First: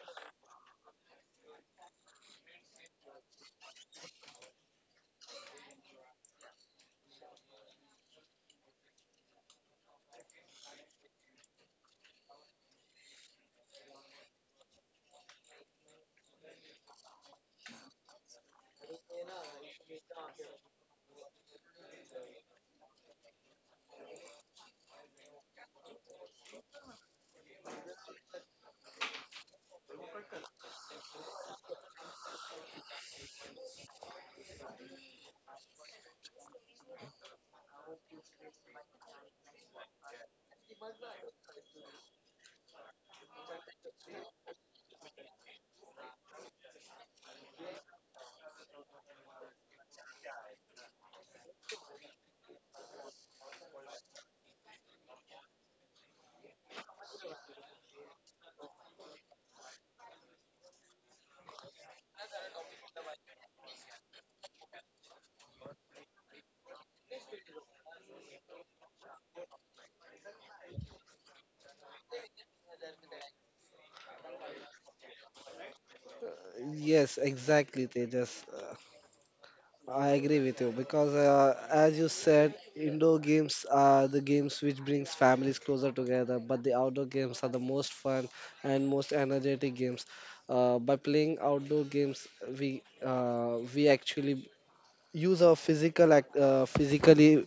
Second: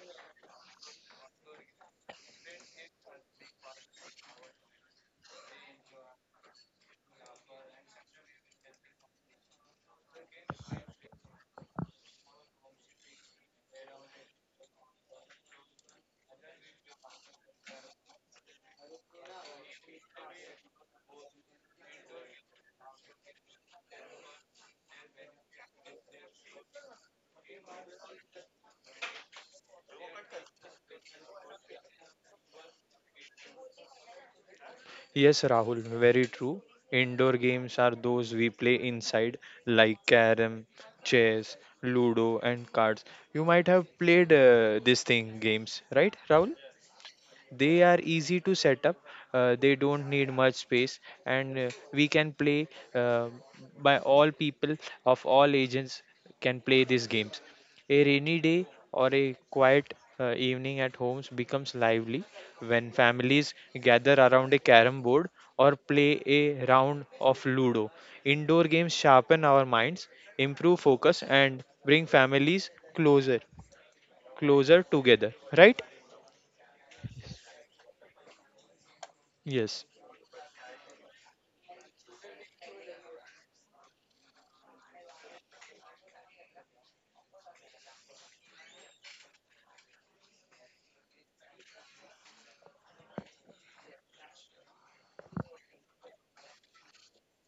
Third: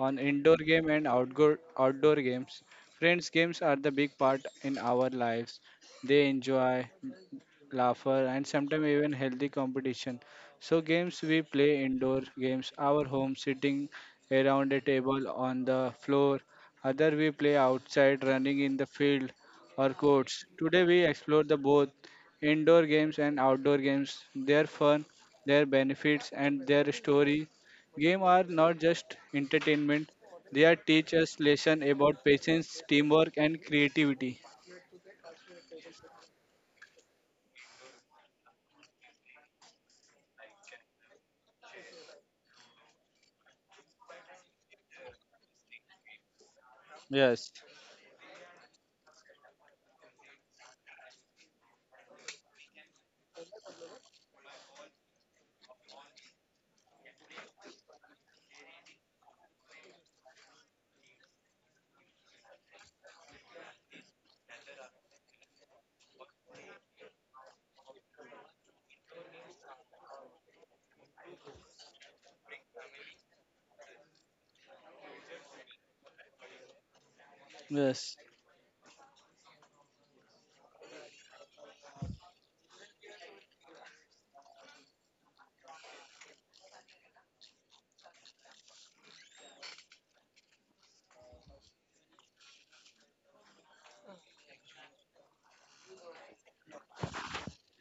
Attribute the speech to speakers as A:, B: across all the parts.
A: on indoor game and outdoor games. Friends, games are the big part in our lives. They enjoy laughter, and sometimes even healthy competition. So, games we play indoor games, our home, sitting around a table on the floor. Other we play outside, running in the field or courts. Today we explore the both indoor games and outdoor games, their fun, their benefits, and their story. Games are not just entertainment; they are teach us lesson about patience, teamwork, and creativity.
B: Yes, Rahul, very true. Indoor games are those we play inside, like carom, chess, ludo, and cards. You might have played this thing games, right, Rahul?
A: Yes,
B: They are easy to set up, they don't need much space, and we can play uh, by all people of all ages can play these games. A rainy day or a quiet evening at homes becomes lively when families gather around a carom board or play a round of ludo. Indoor games sharpen our minds, improve focus, and bring families closer, closer together. Right?
C: Yes,
A: yes.
C: exactly, Tejas.
B: Yes.
C: I agree with you because, as you said, indoor games are the games which brings families closer together, but the outdoor games are the most fun and most energetic games. By playing outdoor games, we actually use our physically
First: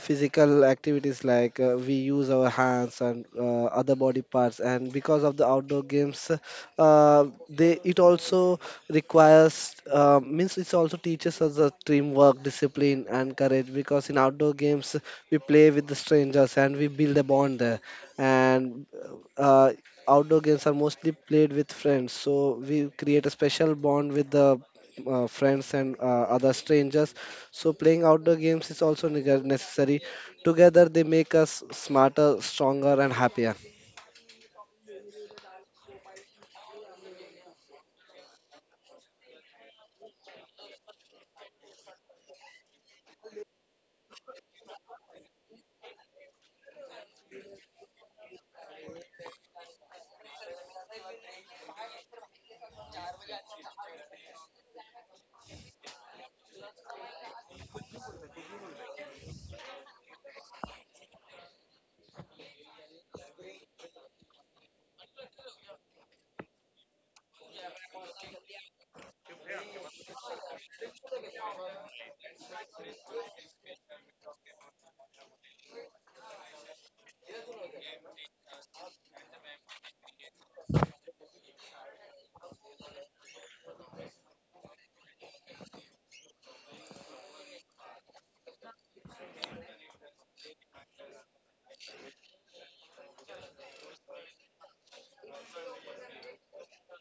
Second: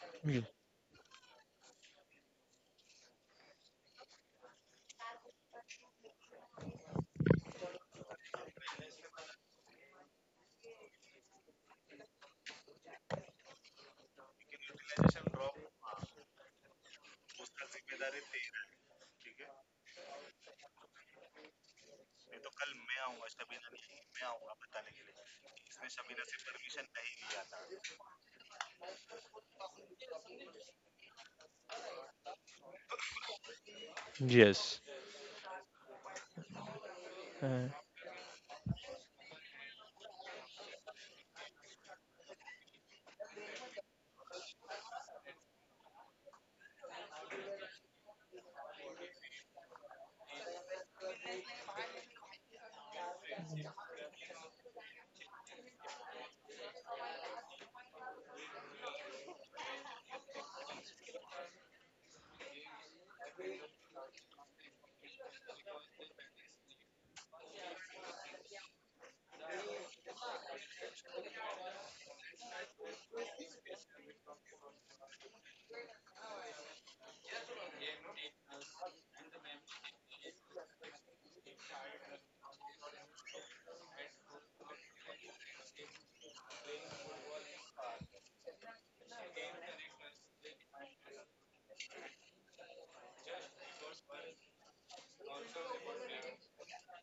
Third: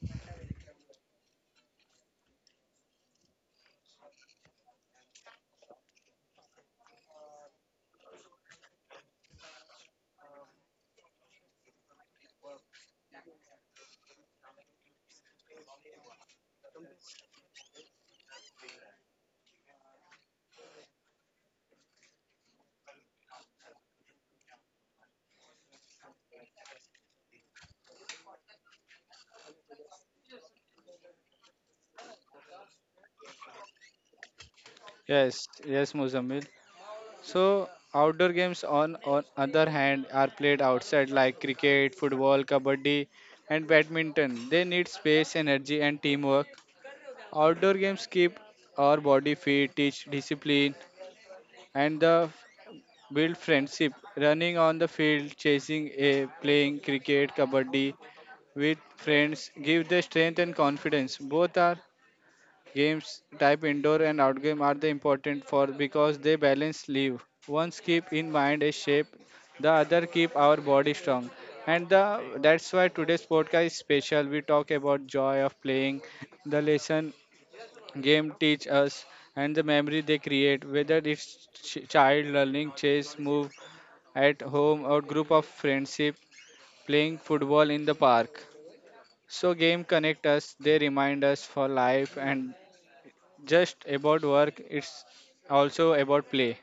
C: physical activities like we use our hands and other body parts, and because of the outdoor games they it also requires means it also teaches us the teamwork, discipline, and courage, because in outdoor games we play with the strangers and we build a bond there, and uh, outdoor games are mostly played with friends, so we create a special bond with the friends and other strangers, so playing outdoor games is also necessary. Together they make us smarter, stronger, and happier.
B: Yes.
A: Yes, yes, Muzamil.
B: Uh,
A: So outdoor games on other hand are played outside like cricket, football, kabaddi, and badminton. They need space, energy, and teamwork. Outdoor games keep our body fit, teach discipline, and the build friendship. Running on the field, chasing a playing cricket, kabaddi with friends give the strength and confidence. Both are Games type indoor and outgame are the important for because they balance live. One's keep in mind a shape, the other keep our body strong. And the, that's why today's podcast is special. We talk about joy of playing, the lesson game teach us, and the memory they create. Whether it's child learning, chase, move at home, or group of friendship playing football in the park. So game connect us, they remind us for life and just about work, it's also about play.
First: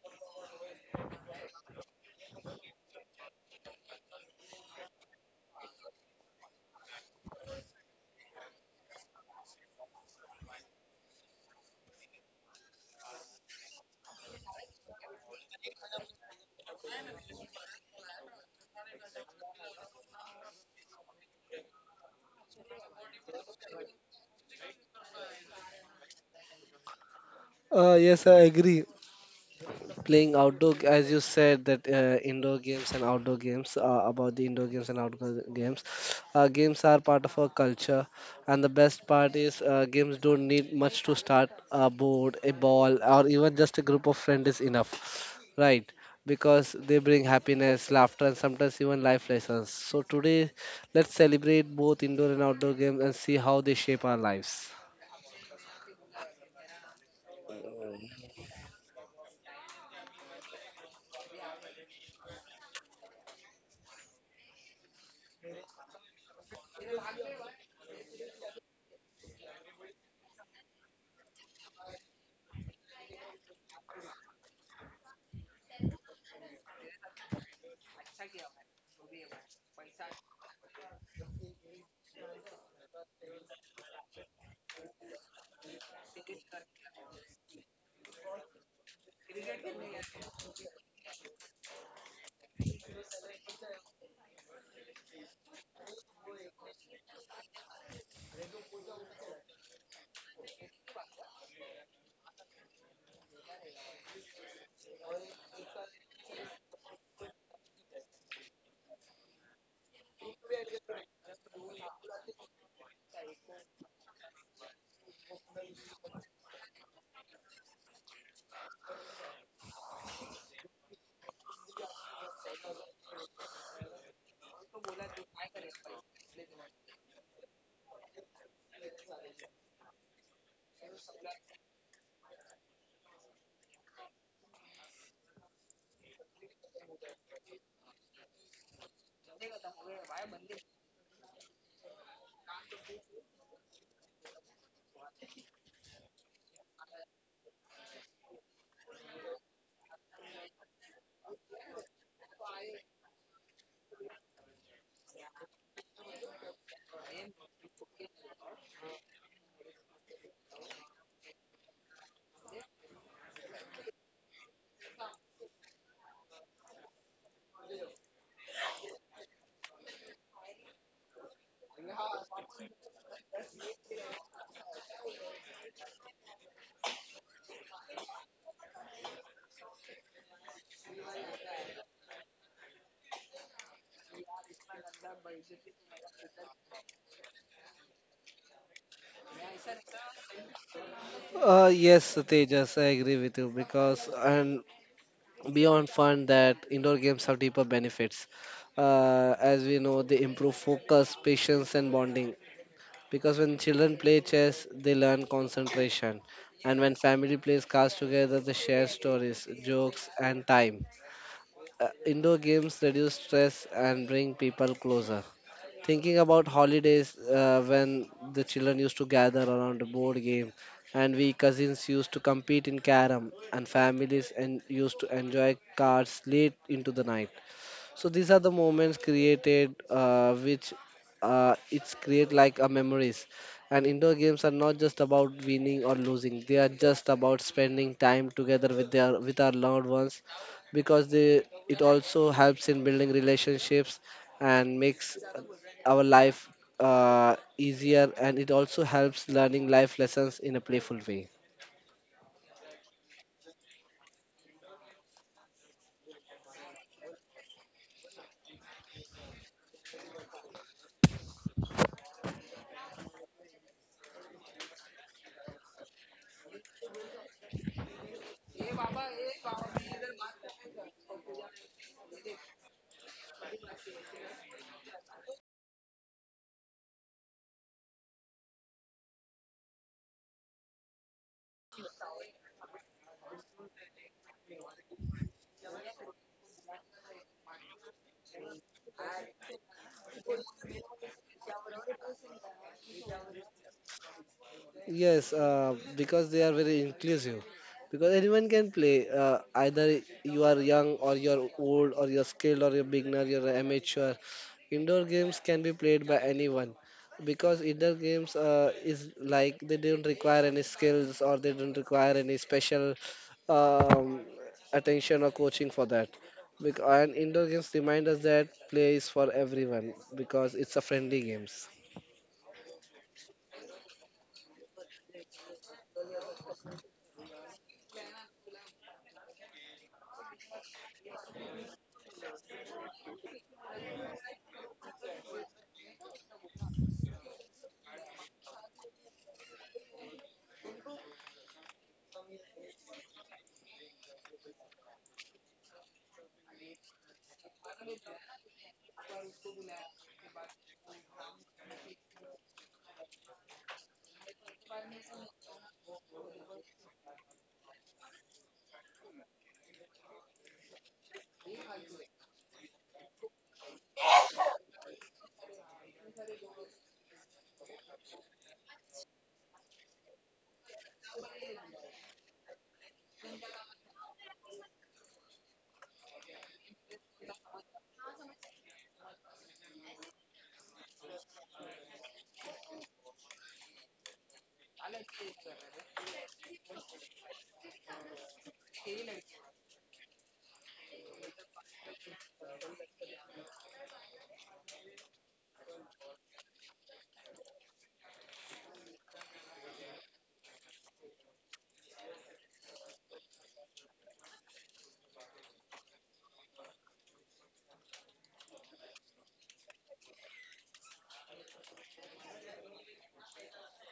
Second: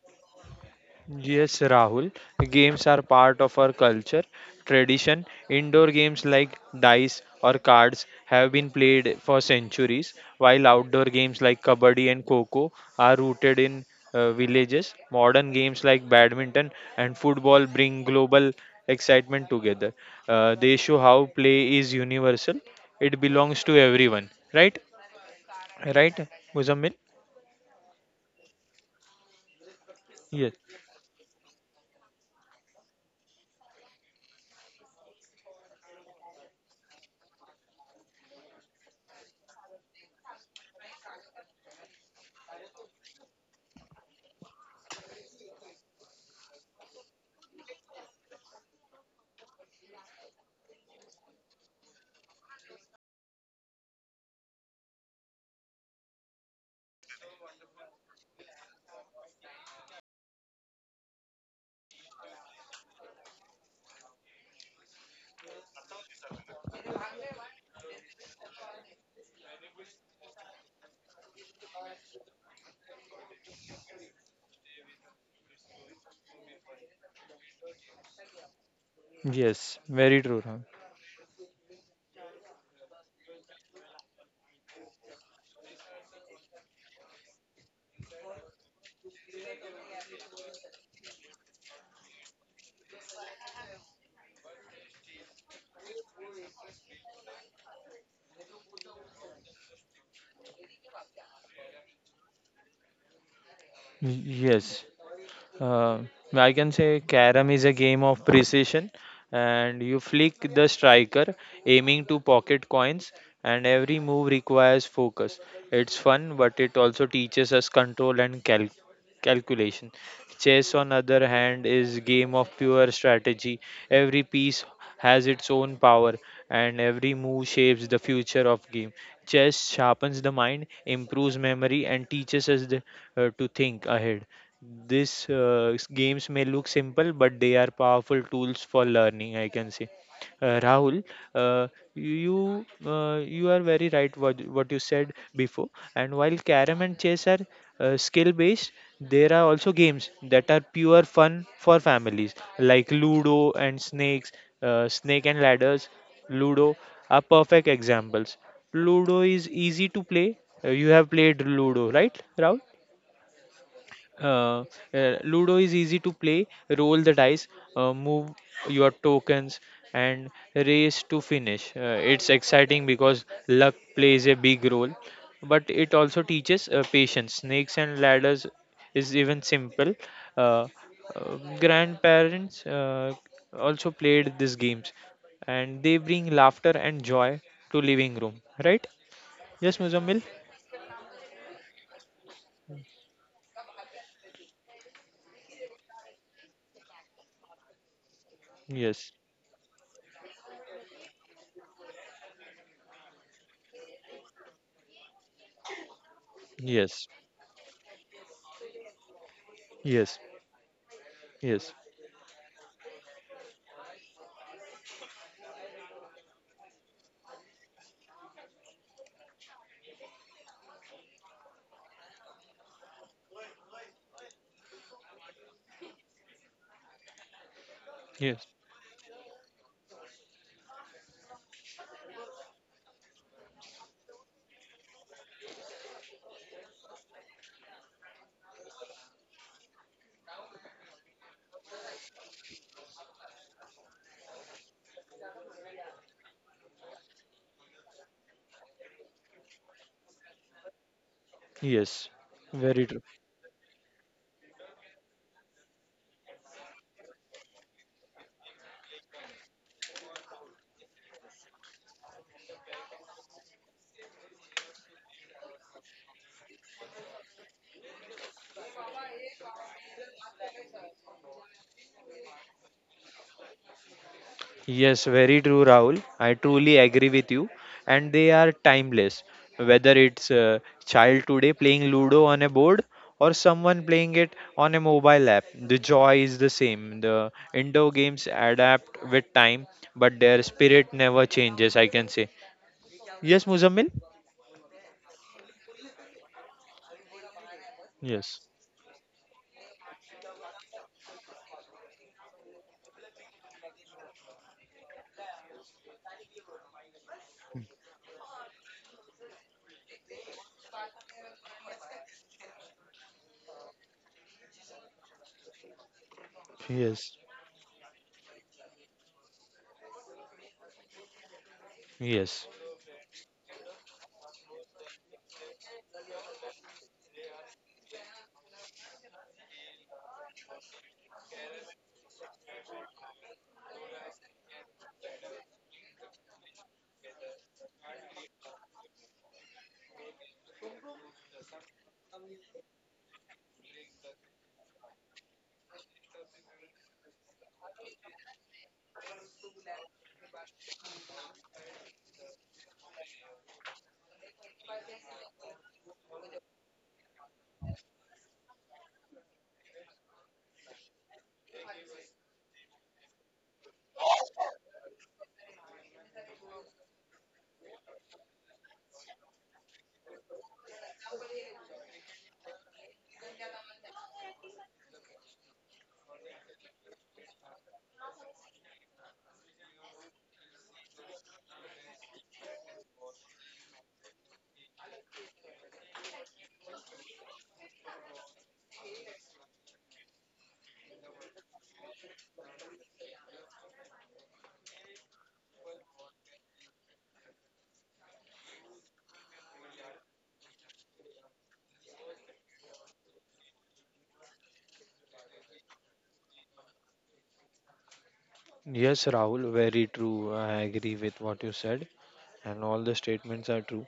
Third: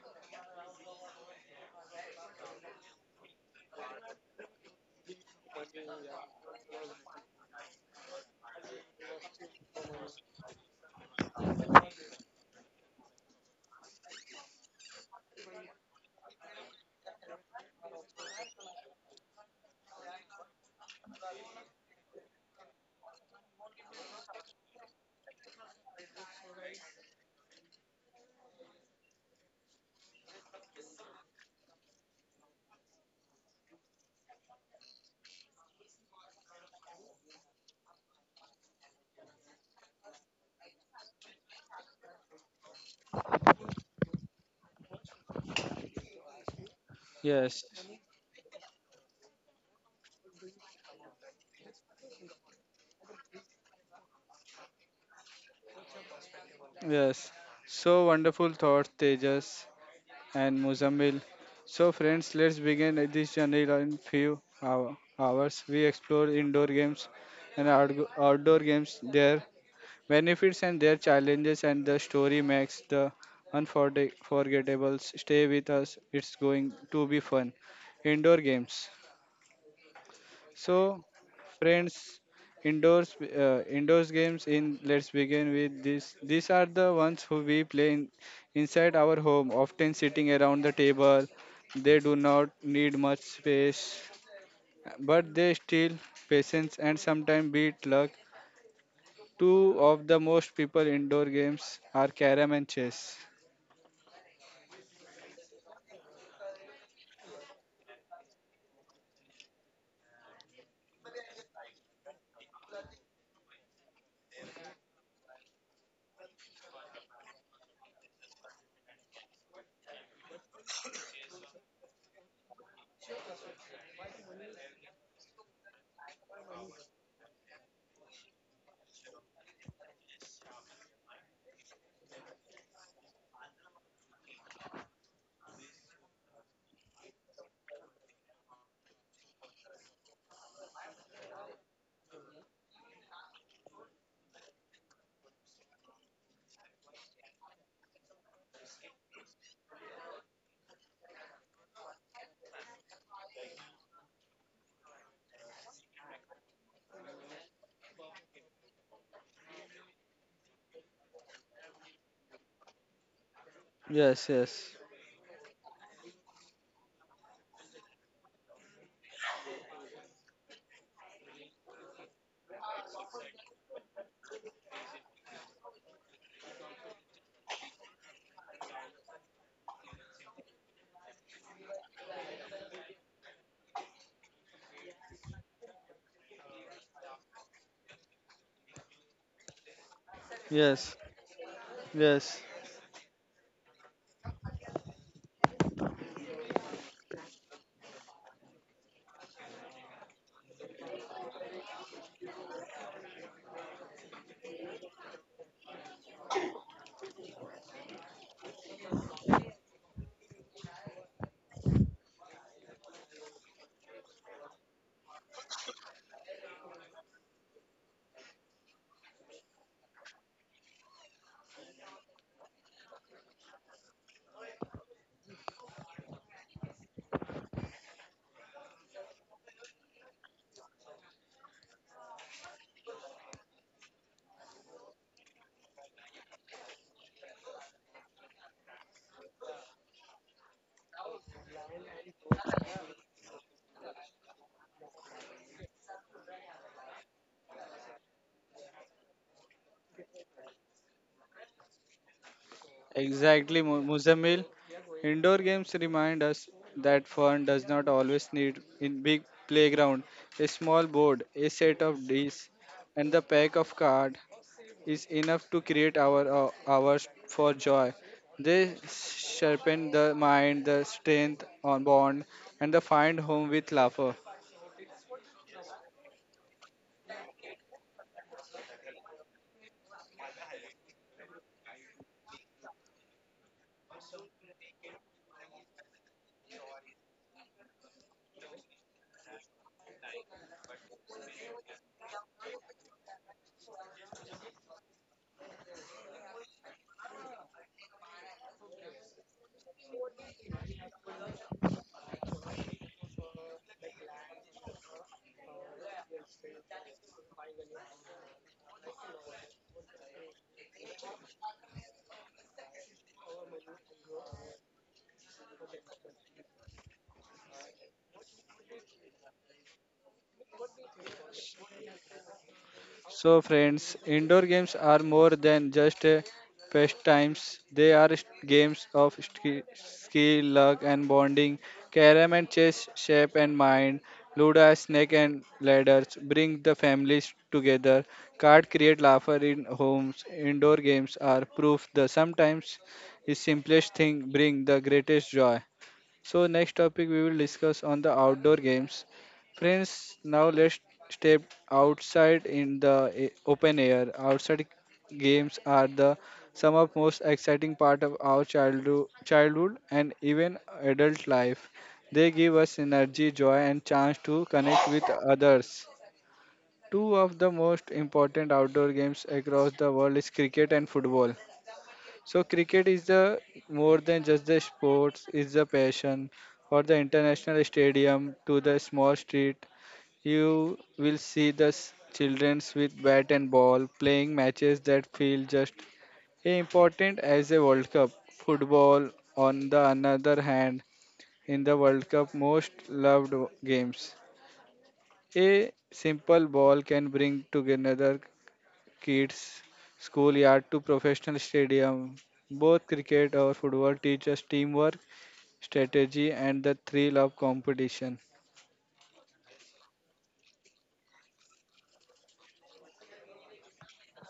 B: yes, Rahul. Games are part of our culture, tradition. Indoor games like dice or cards have been played for centuries, while outdoor games like kabaddi and kho are rooted in villages. Modern games like badminton and football bring global excitement together. They show how play is universal. It belongs to everyone, right? Right, Muzammil?
C: Yes, I agree. Playing
B: Yes.
C: as you said that indoor games and outdoor games about the indoor games and outdoor games, games are part of our culture, and the best part is, games don't need much to start: a board, a ball, or even just a group of friends is enough, right? Because they bring
A: Yes,
C: happiness, laughter, and sometimes even life lessons. So today let's celebrate both indoor and outdoor games and see how they shape our lives.
A: yes. So wonderful thoughts, Tejas and Muzammil. So friends, let's begin this journey in few hours. We explore indoor games and outdoor games, their benefits and their challenges, and the story makes the unforgettable. Stay with us. It's going to be fun. Indoor games.
B: Yes, very true.
A: So, friends, indoors games in let's begin with this. These are the ones who we play in, inside our home, often sitting around the table. They do not need much space, but they still patience and sometimes beat luck. Two of the most people indoor games are carom and chess.
B: Yes, uh, I can say carom is a game of precision, and you flick the striker, aiming to pocket coins, and every move requires focus. It's fun, but it also teaches us control and calculation. Chess, on other hand, is game of pure strategy. Every piece has its own power, and every move shapes the future of game. Chess sharpens the mind, improves memory, and teaches us to think ahead. These games may look simple, but they are powerful tools for learning. I can say Rahul, uh, you are very right what you said before. And while carom and chess are skill based, there are also games that are pure fun for families, like Ludo and snake and ladders. Ludo are perfect examples. Ludo is easy to play. You have played Ludo, right, Rahul?
A: Yes, yes,
B: uh, Ludo is easy to play. Roll the dice, move your tokens, and race to finish. It's exciting because luck plays a big role, but it also teaches patience. Snakes and ladders is even simple. Uh, grandparents also played these games, and they bring laughter and joy to living room. Right? Yes, Muzammil.
A: yes,
C: Yes
A: yes.
C: Tejas, I agree with you, because and beyond fun, that indoor games have deeper benefits.
B: Yes.
C: As we know, they improve focus, patience, and bonding, because when children play chess they learn concentration, and when
B: Yes.
C: family plays cards together they share stories, jokes,
B: Yes.
C: and time.
B: Yes.
C: Indoor games reduce stress and bring people closer. Thinking about holidays, when the children used to gather around a board game and we cousins used to compete in carom and families and used to enjoy cards late into the night. So these are
B: Yes.
C: the moments created, which it's create like a memories. And indoor games are not just about winning or losing; they are just about spending time together with their with our loved ones, because they it also helps in building relationships and makes our life uh, easier, and it also helps learning life lessons in a playful way.
B: Yes, very true.
A: Exactly, Muzammil. Indoor games remind us that fun does not always need in big playground. A small board, a set of dice, and the pack of cards is enough to create our hours for joy. They sharpen the mind, the strength on bond, and the find home with laughter.
B: Yes, very true, Rahul. I truly agree with you. And they are timeless. Whether it's a child today playing Ludo on a board or someone playing it on a mobile app, the joy is the same. The indoor games adapt with time, but their spirit never changes, I can say. Yes, Muzammil?
C: Yes, because they are very inclusive. Because
B: Yes,
C: anyone can play. Either you are young or you're old, or you're skilled or you're beginner, you're an amateur. Indoor games can be played by anyone because indoor games is like they don't require any skills, or they don't require any special um, attention or coaching for that. And
B: yes,
C: indoor games remind us that play is for everyone because it's a friendly games.
B: yes.
A: So, friends, indoor games are more than just pastimes. They are games of skill, luck, and bonding. Carom and chess shape and mind. Ludo, snake and ladders bring the families together. Card create laughter in homes. Indoor games are proof the sometimes the simplest thing bring the greatest joy. So next topic we will discuss on the outdoor games. Friends, now let's step outside in the open air. Outside games are the some of most exciting part of our childhood, childhood and even adult life. They give us energy, joy and chance to connect with others. Two of the most important outdoor games across the world is cricket and football. So cricket is the more than just the sports, it's the passion. For the international stadium to the small street, you will see the childrens with bat and ball playing matches that feel just as important as a World Cup. Football, on the another hand, in the World Cup most loved games. A simple ball can bring together kids, schoolyard to professional stadium. Both cricket or football teach us teamwork, strategy, and the thrill of competition.
B: Yes, Rahul, very true. I agree with what you said, and all the statements are true.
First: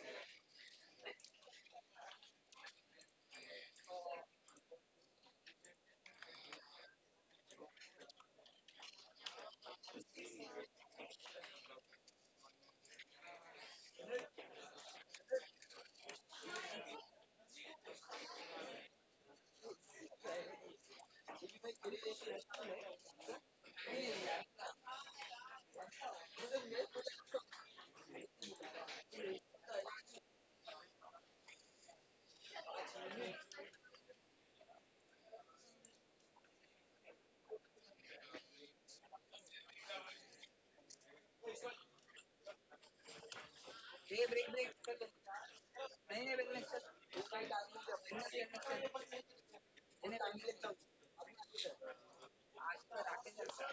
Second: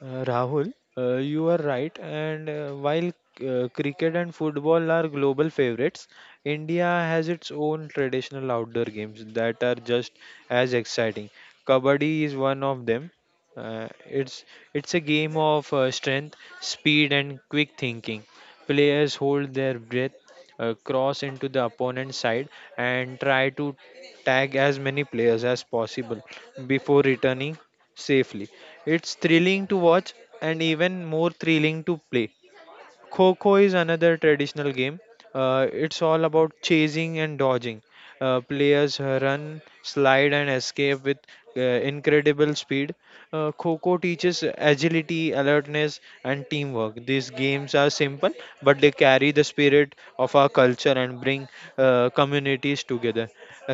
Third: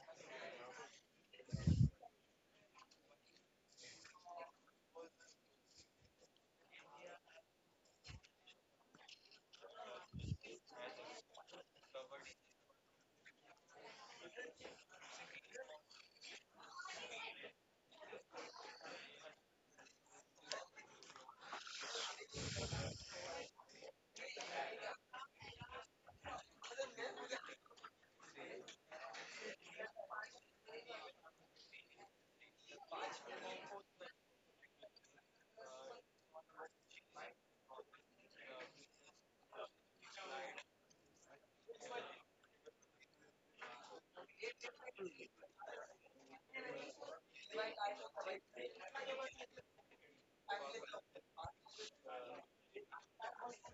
B: Rahul, you are right. And while cricket and football are global favorites, India has its own traditional outdoor games that are just as exciting. Kabaddi is one of them. Uh, it's it's a game of strength, speed, and quick thinking. Players hold their breath cross into the opponent's side and try to tag as many players as possible before returning safely. It's thrilling to watch and even more thrilling to play. Kho Kho is another traditional game. It's all about chasing and dodging. Players run, slide, and escape with incredible speed. Kho Kho teaches agility, alertness, and teamwork. These games are simple, but they carry the spirit of our culture and bring communities together.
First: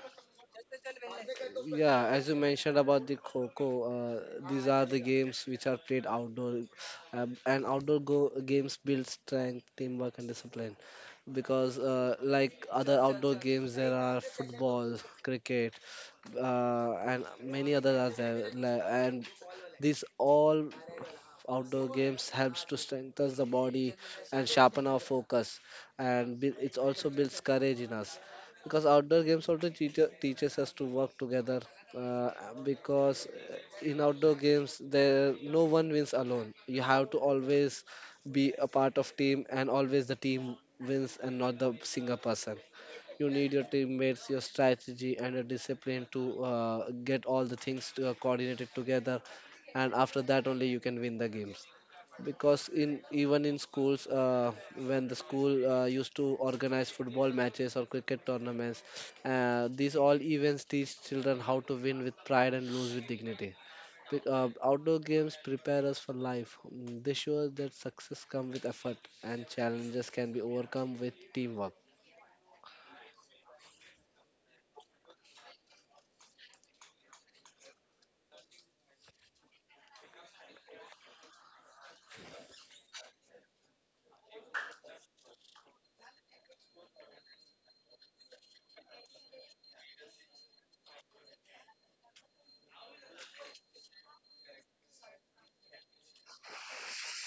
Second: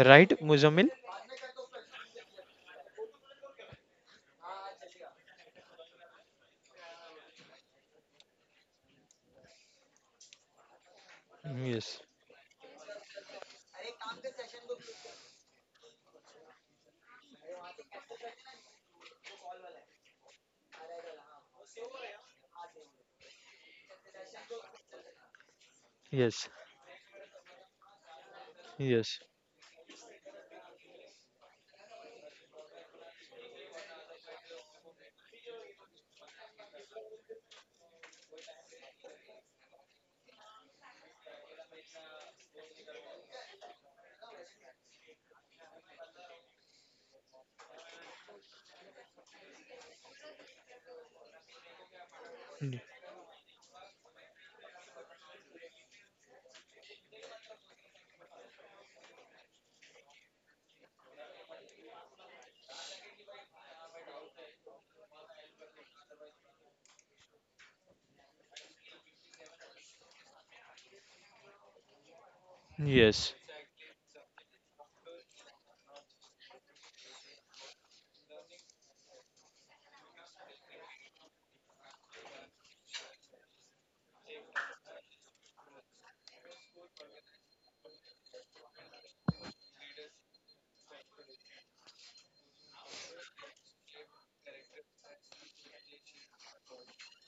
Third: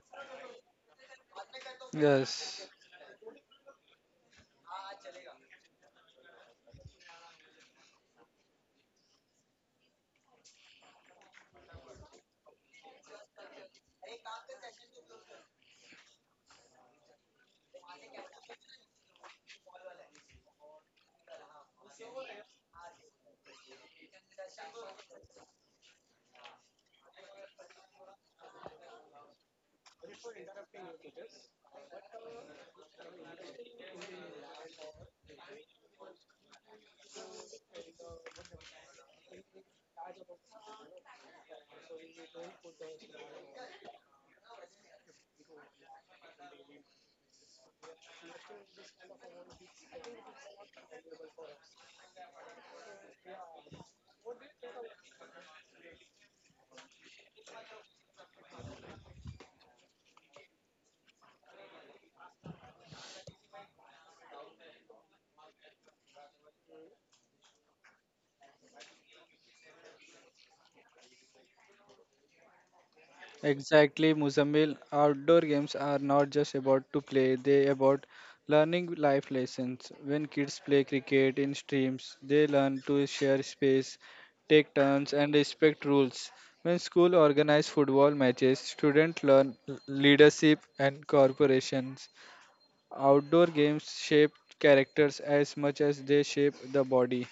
B: Right, Muzamil?
C: Yeah, as you
A: Yes,
C: mentioned about the Coco, these are the games which are played outdoor, and games build strength, teamwork, and discipline. Because,
B: Yes,
C: like other outdoor games, there are football, cricket, and many others are there, and these all outdoor games helps to strengthen the body and sharpen our focus, and
B: yes,
C: it also builds courage in us, because
B: yes,
C: outdoor games also teaches us to work together, uh, because in outdoor games there no one wins alone. You have to always be a part of team, and always the team wins and not the single person. You need your teammates, your strategy, and your discipline to get all the things to, coordinated together, and after that only you can win the games. Because in even in schools, when the school used to organize football matches or cricket tournaments, these all events teach children how to win with pride and lose with dignity. Outdoor games prepare us for life. Mm, they show us that success comes with effort and challenges can be overcome with teamwork.
B: yes.
A: exactly, Muzammil. Outdoor games are not just about to play, they about learning life lessons. When kids play cricket in streams, they learn to share space, take turns, and respect rules. When school organize football matches, students learn leadership and corporations. Outdoor games shape characters as much as they shape the body.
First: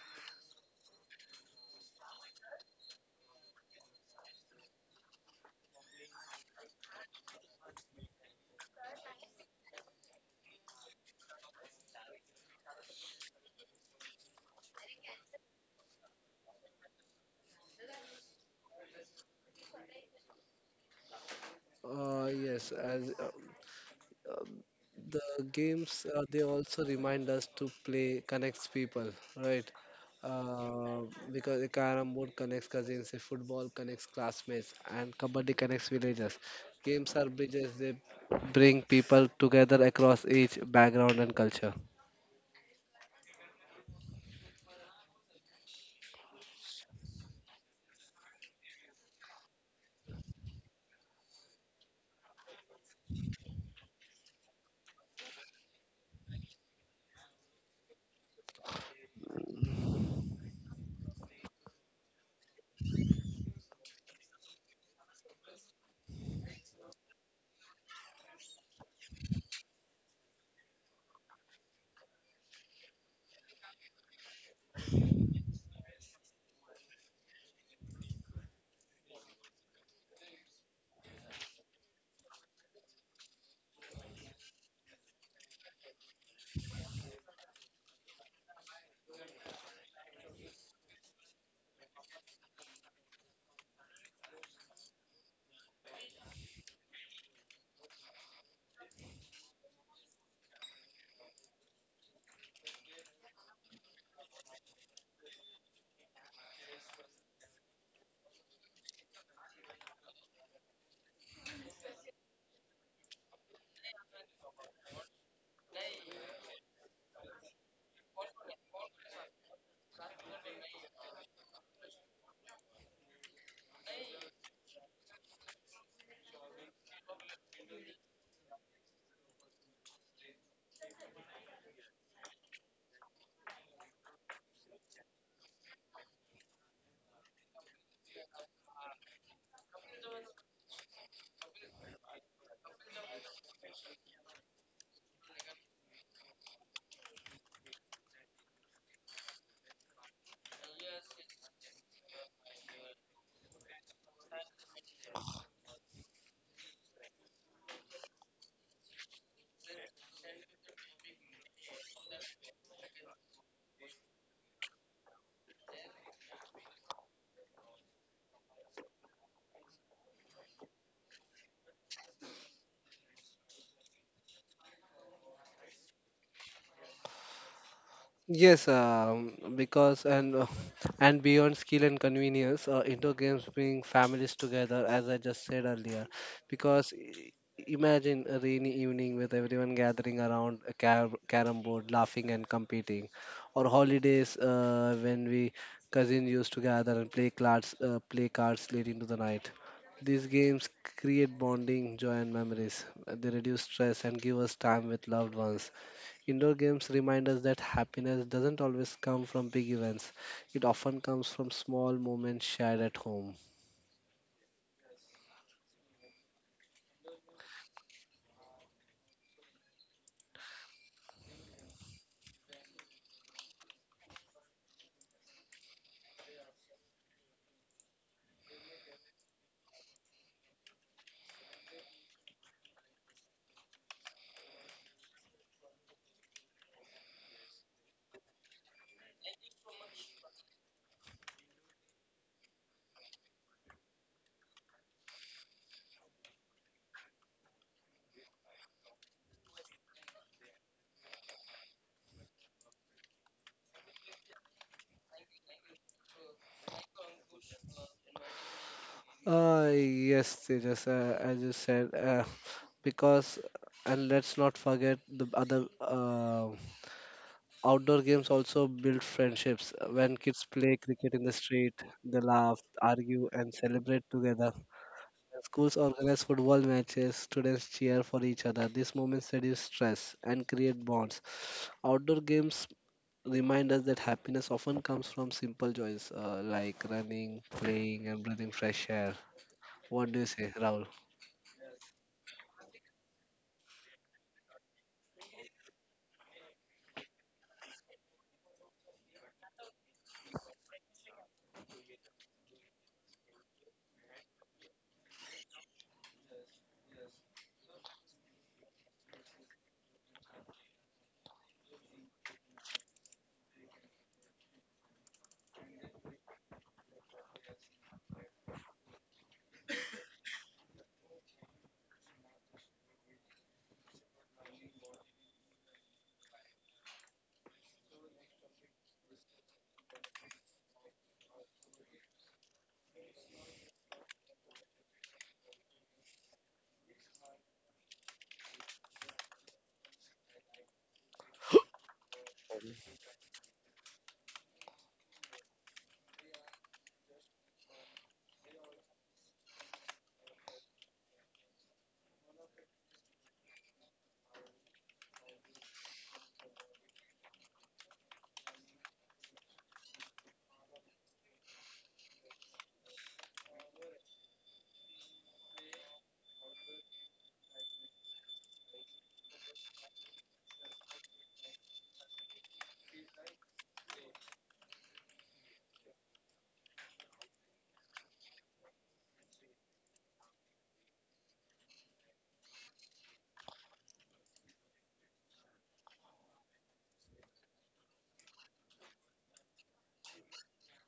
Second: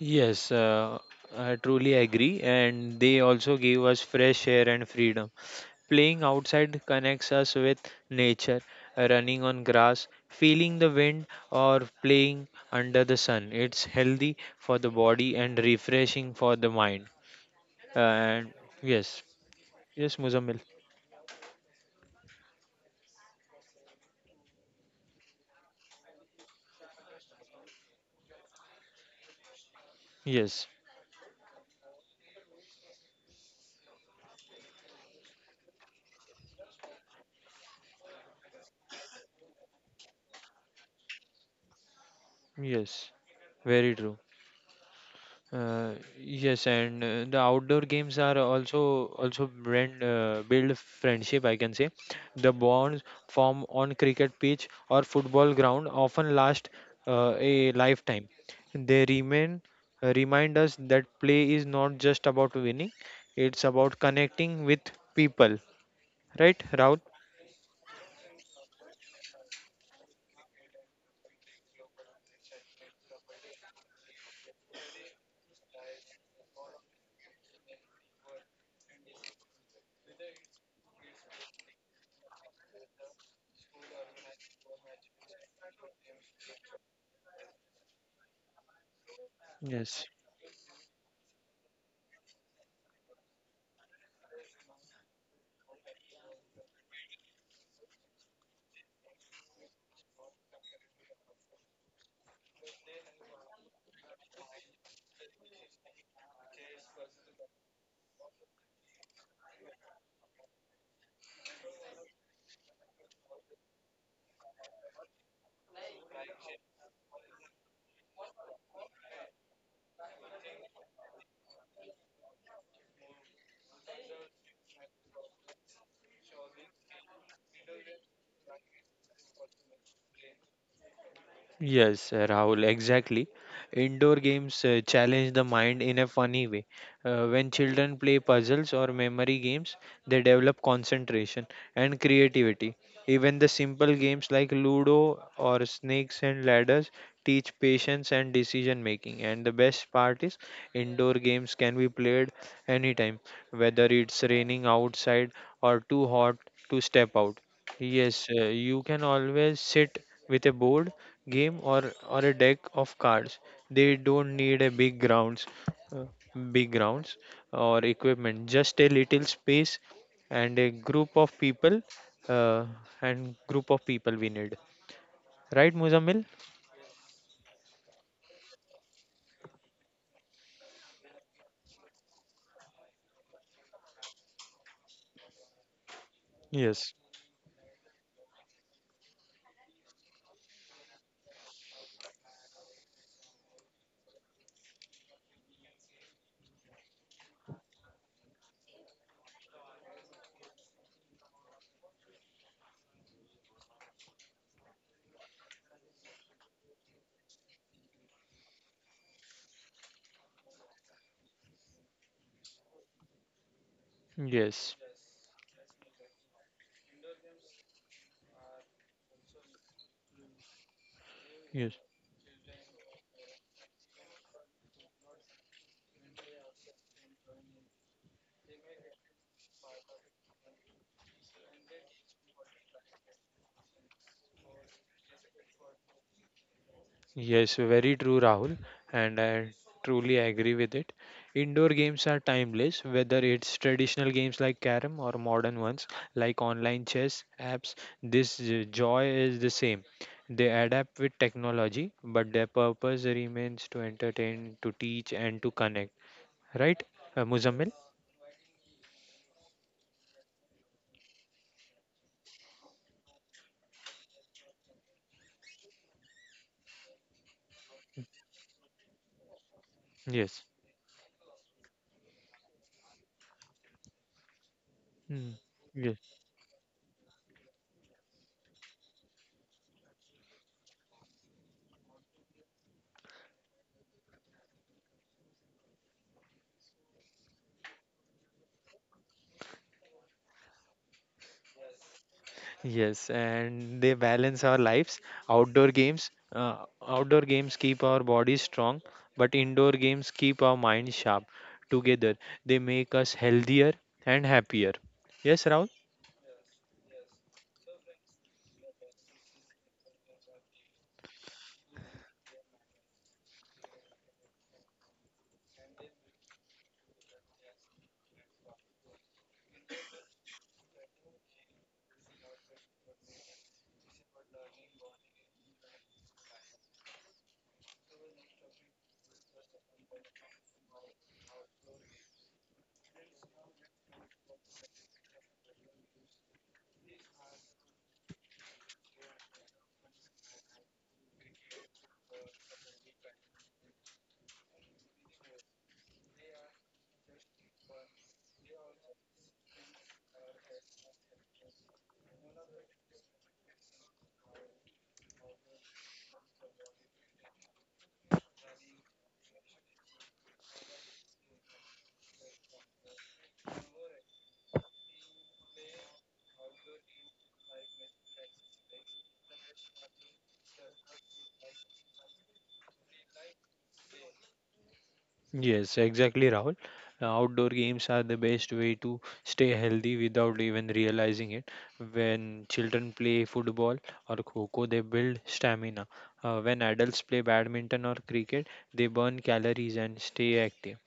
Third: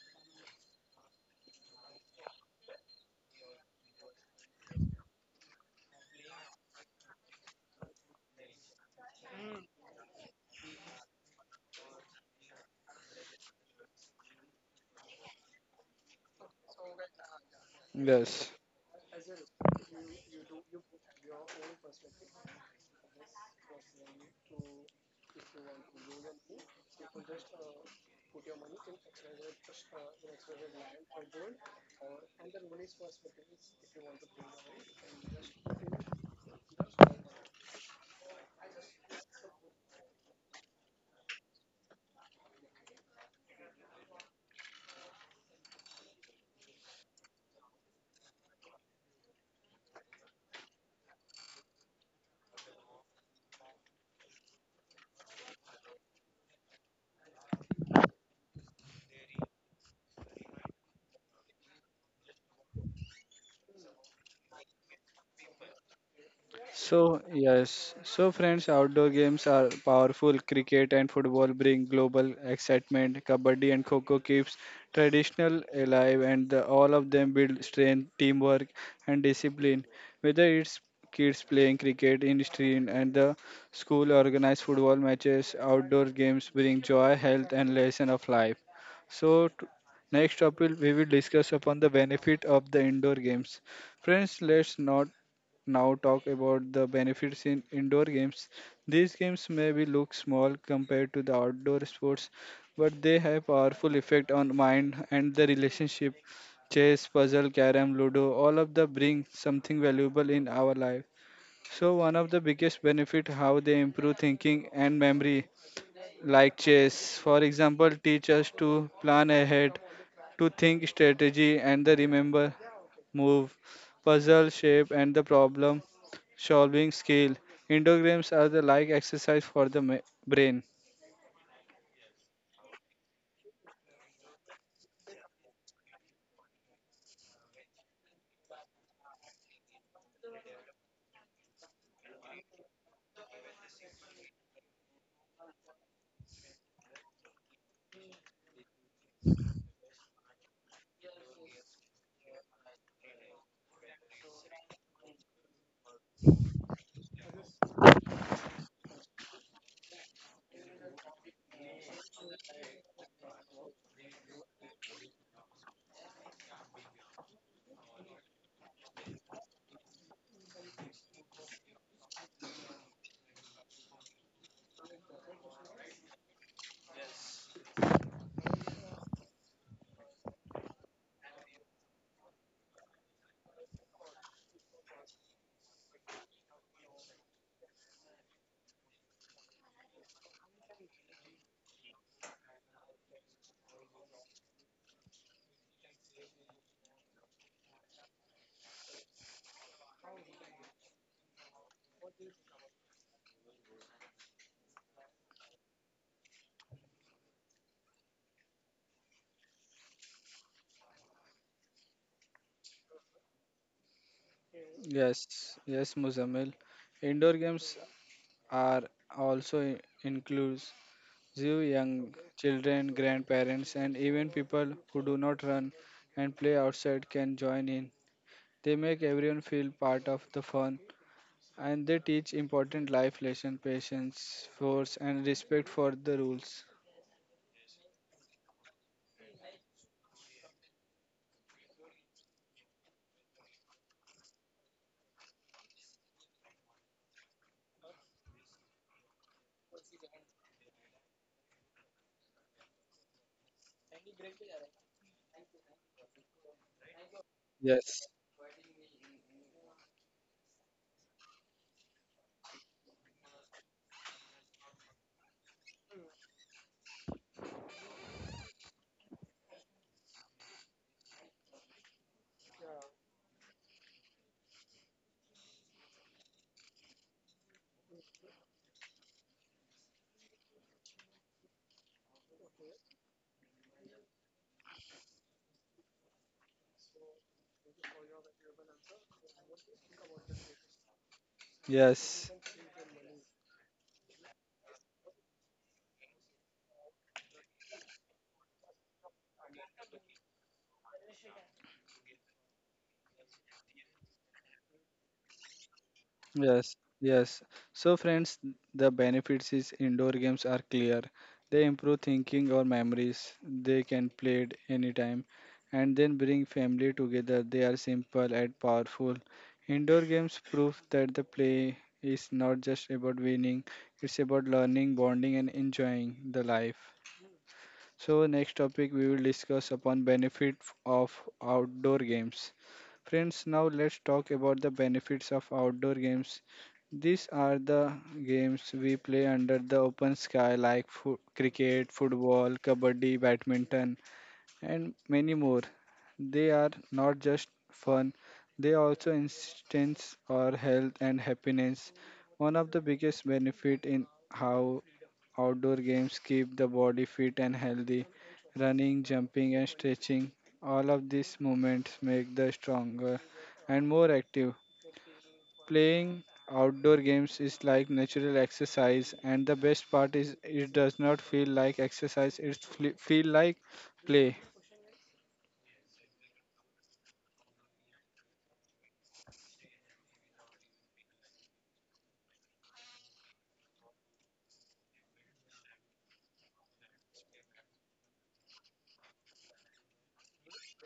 B: Yes, I truly agree. And they also give us fresh air and freedom. Playing outside connects us with nature, running on grass, feeling the wind, or playing under the sun. It's healthy for the body and refreshing for the mind.
A: Yes.
B: And yes, yes, Muzammil.
C: Uh, yes, as uh, um, the games, they also remind us to play connects people, right?
B: Yes,
C: uh, because a carom board connects cousins, a football connects classmates, and kabaddi connects villages. Games are bridges; they bring people together across age, background, and culture.
B: yes, very true. Uh, yes, and The outdoor games are also build friendship. I can say the bonds formed on cricket pitch or football ground often last a lifetime. They remain remind us that play is not just about winning; it's about connecting with people. Right, Rahul?
A: So, yes. So, friends, outdoor games are powerful. Cricket and football bring global excitement. Kabaddi and Kho Kho keeps traditional alive, and the, all of them build strength, teamwork, and discipline. Whether it's kids playing cricket in the street and the school organized football matches, outdoor games bring joy, health, and lesson of life. So,
B: Yes.
A: next topic we will discuss upon the benefit of the indoor games. Friends, let's not now talk about the benefits in indoor games. These games maybe look small compared to the outdoor sports, but they have powerful effect on mind and the relationship. Chess, puzzle, carom, ludo, all of them bring something valuable in our life. So one of the biggest benefit how they improve thinking and memory like chess for example teach us to plan ahead to think strategy and the remember move, puzzle shape, and the problem solving skill. Indoor games are the like exercise for the brain.
B: Yes, Rahul, exactly. Indoor games challenge the mind in a funny way. When children play puzzles or memory games, they develop concentration and creativity. Even the simple games like Ludo or Snakes and Ladders teach patience and decision making. And the best part is, indoor games can be played anytime, whether it's raining outside or too hot to step out. Yes, you can always sit with a board game or a deck of cards. They don't need a uh, big grounds or equipment, just a little space and a group of uh, people we need, right, Muzammil?
C: Yes, because and and beyond skill and convenience, indoor games bring families together, as I just said earlier. Because
B: Yes.
C: i- Imagine a rainy evening with everyone gathering around a carom board, laughing and competing, or holidays, when we cousins used to gather and play cards late into the night. These games create bonding, joy, and memories. They reduce stress and give us time with loved ones. Indoor games remind us that happiness doesn't always come from big events. It often comes from small moments shared at home.
B: Yes,
A: Yes, yes, Muzamil. Indoor games are also includes
B: yes.
A: you young children, grandparents, and even people who do not run and play outside can join in. They make everyone feel part of the fun, and they teach important life lessons, patience, force, and respect for the rules.
B: Yes, very true, Rahul, and I truly agree with it. Indoor games are timeless, whether it's traditional games like carom or modern ones like online chess apps. This joy is the same. They adapt with technology, but their purpose remains to entertain, to teach, and to connect. Right, Muzammil?
A: Yes,
C: Yes, Tejas, as you said, because, and let's not forget the other outdoor games also build friendships. When kids
B: Yes.
C: play cricket in the street, they laugh, argue, and celebrate together.
B: Mm.
C: When schools organize football matches, students cheer for each other. These moments reduce stress and create bonds. Outdoor games remind us that happiness often comes from simple joys, like running, playing, and breathing fresh air. What do you say, Rahul?
A: yes.
B: Yes, and they balance our lives. Outdoor games, uh, Outdoor games keep our bodies strong, but indoor games keep our minds sharp. Together, they make us healthier and happier. Yes, Rahul?
A: Yes, yes. So, friends, the benefits is indoor games are clear. They improve thinking or memories. They can play it anytime and then bring family together. They are simple and powerful. Indoor games prove that the play is not just about winning, it's about learning, bonding, and enjoying the life. So next topic we will discuss upon benefit of outdoor games. Friends, now let's talk about the benefits of outdoor games. These are the games we play under the open sky like cricket, football, kabaddi, badminton and many more. They are not just fun, they also instance our health and happiness. One of the biggest benefit in how outdoor games keep the body fit and healthy. Running, jumping and stretching, all of these movements make the stronger and more active. Playing outdoor games is like natural exercise and the best part is it does not feel like exercise, it feel like play.
B: Yes, exactly, Rahul. Outdoor games are the best way to stay healthy without even realizing it. When children play football or kho they build stamina. When adults play badminton or cricket, they burn calories and stay active.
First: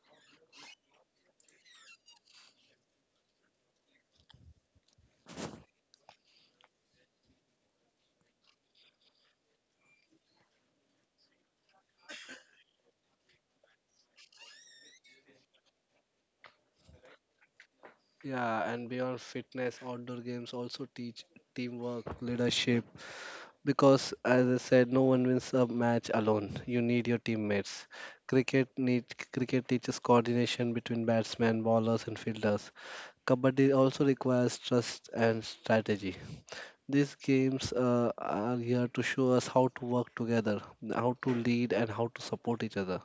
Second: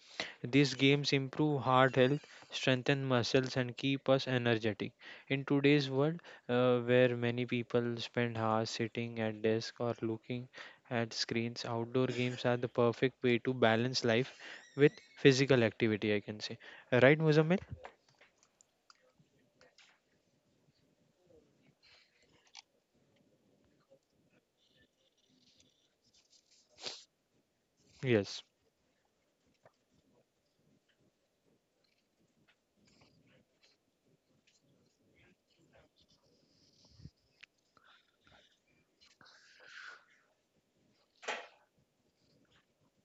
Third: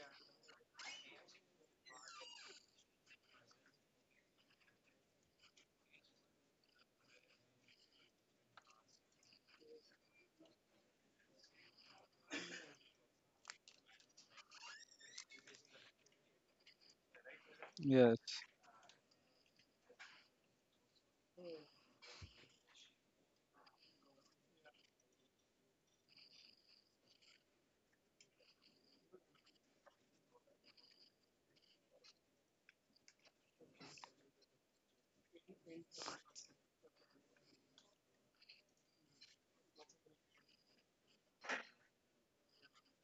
B: These games improve heart health, strengthen muscles, and keep us energetic. In today's world, where many people spend hours sitting at desk or looking at screens, outdoor games are the perfect way to balance life with physical activity. I can say, right, Muzammil?
A: Yes.
C: Yeah, and beyond fitness, outdoor games also teach teamwork, leadership, because as I said, no one wins a match alone. You need your teammates.
B: Yes,
C: Cricket need cricket teaches coordination between batsmen, bowlers, and fielders. Kabaddi also requires trust and strategy. These games are here to show us how to work together, how to lead, and how to support each other.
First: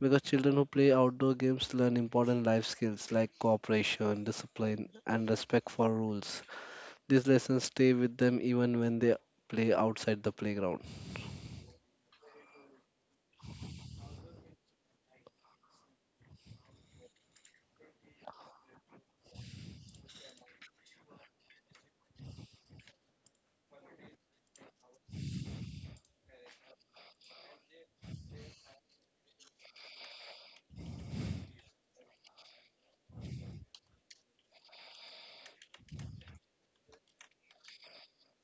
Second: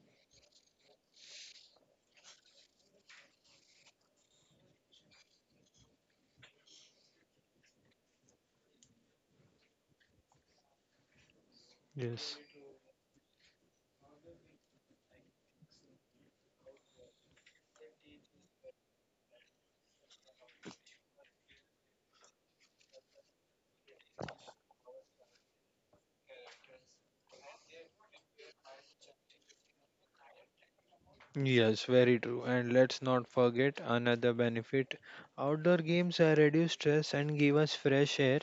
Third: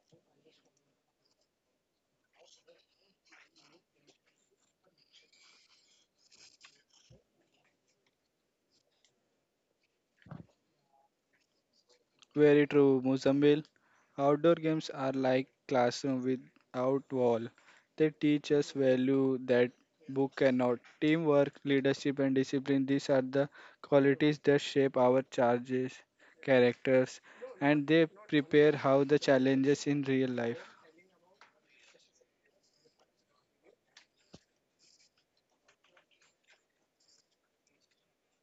C: Because children who play outdoor games learn important life skills like cooperation, discipline, and respect for rules. These lessons stay with them even when they play outside the playground.
B: yes.
A: Very true, Muzambil. Outdoor games are like classroom without wall. They teach us value that book cannot. Teamwork, leadership, and discipline. These are the qualities that shape our charges, characters, and they prepare how the challenges in real life.
B: Yes, very true. And let's not forget another benefit. Outdoor games reduce stress and give us fresh air.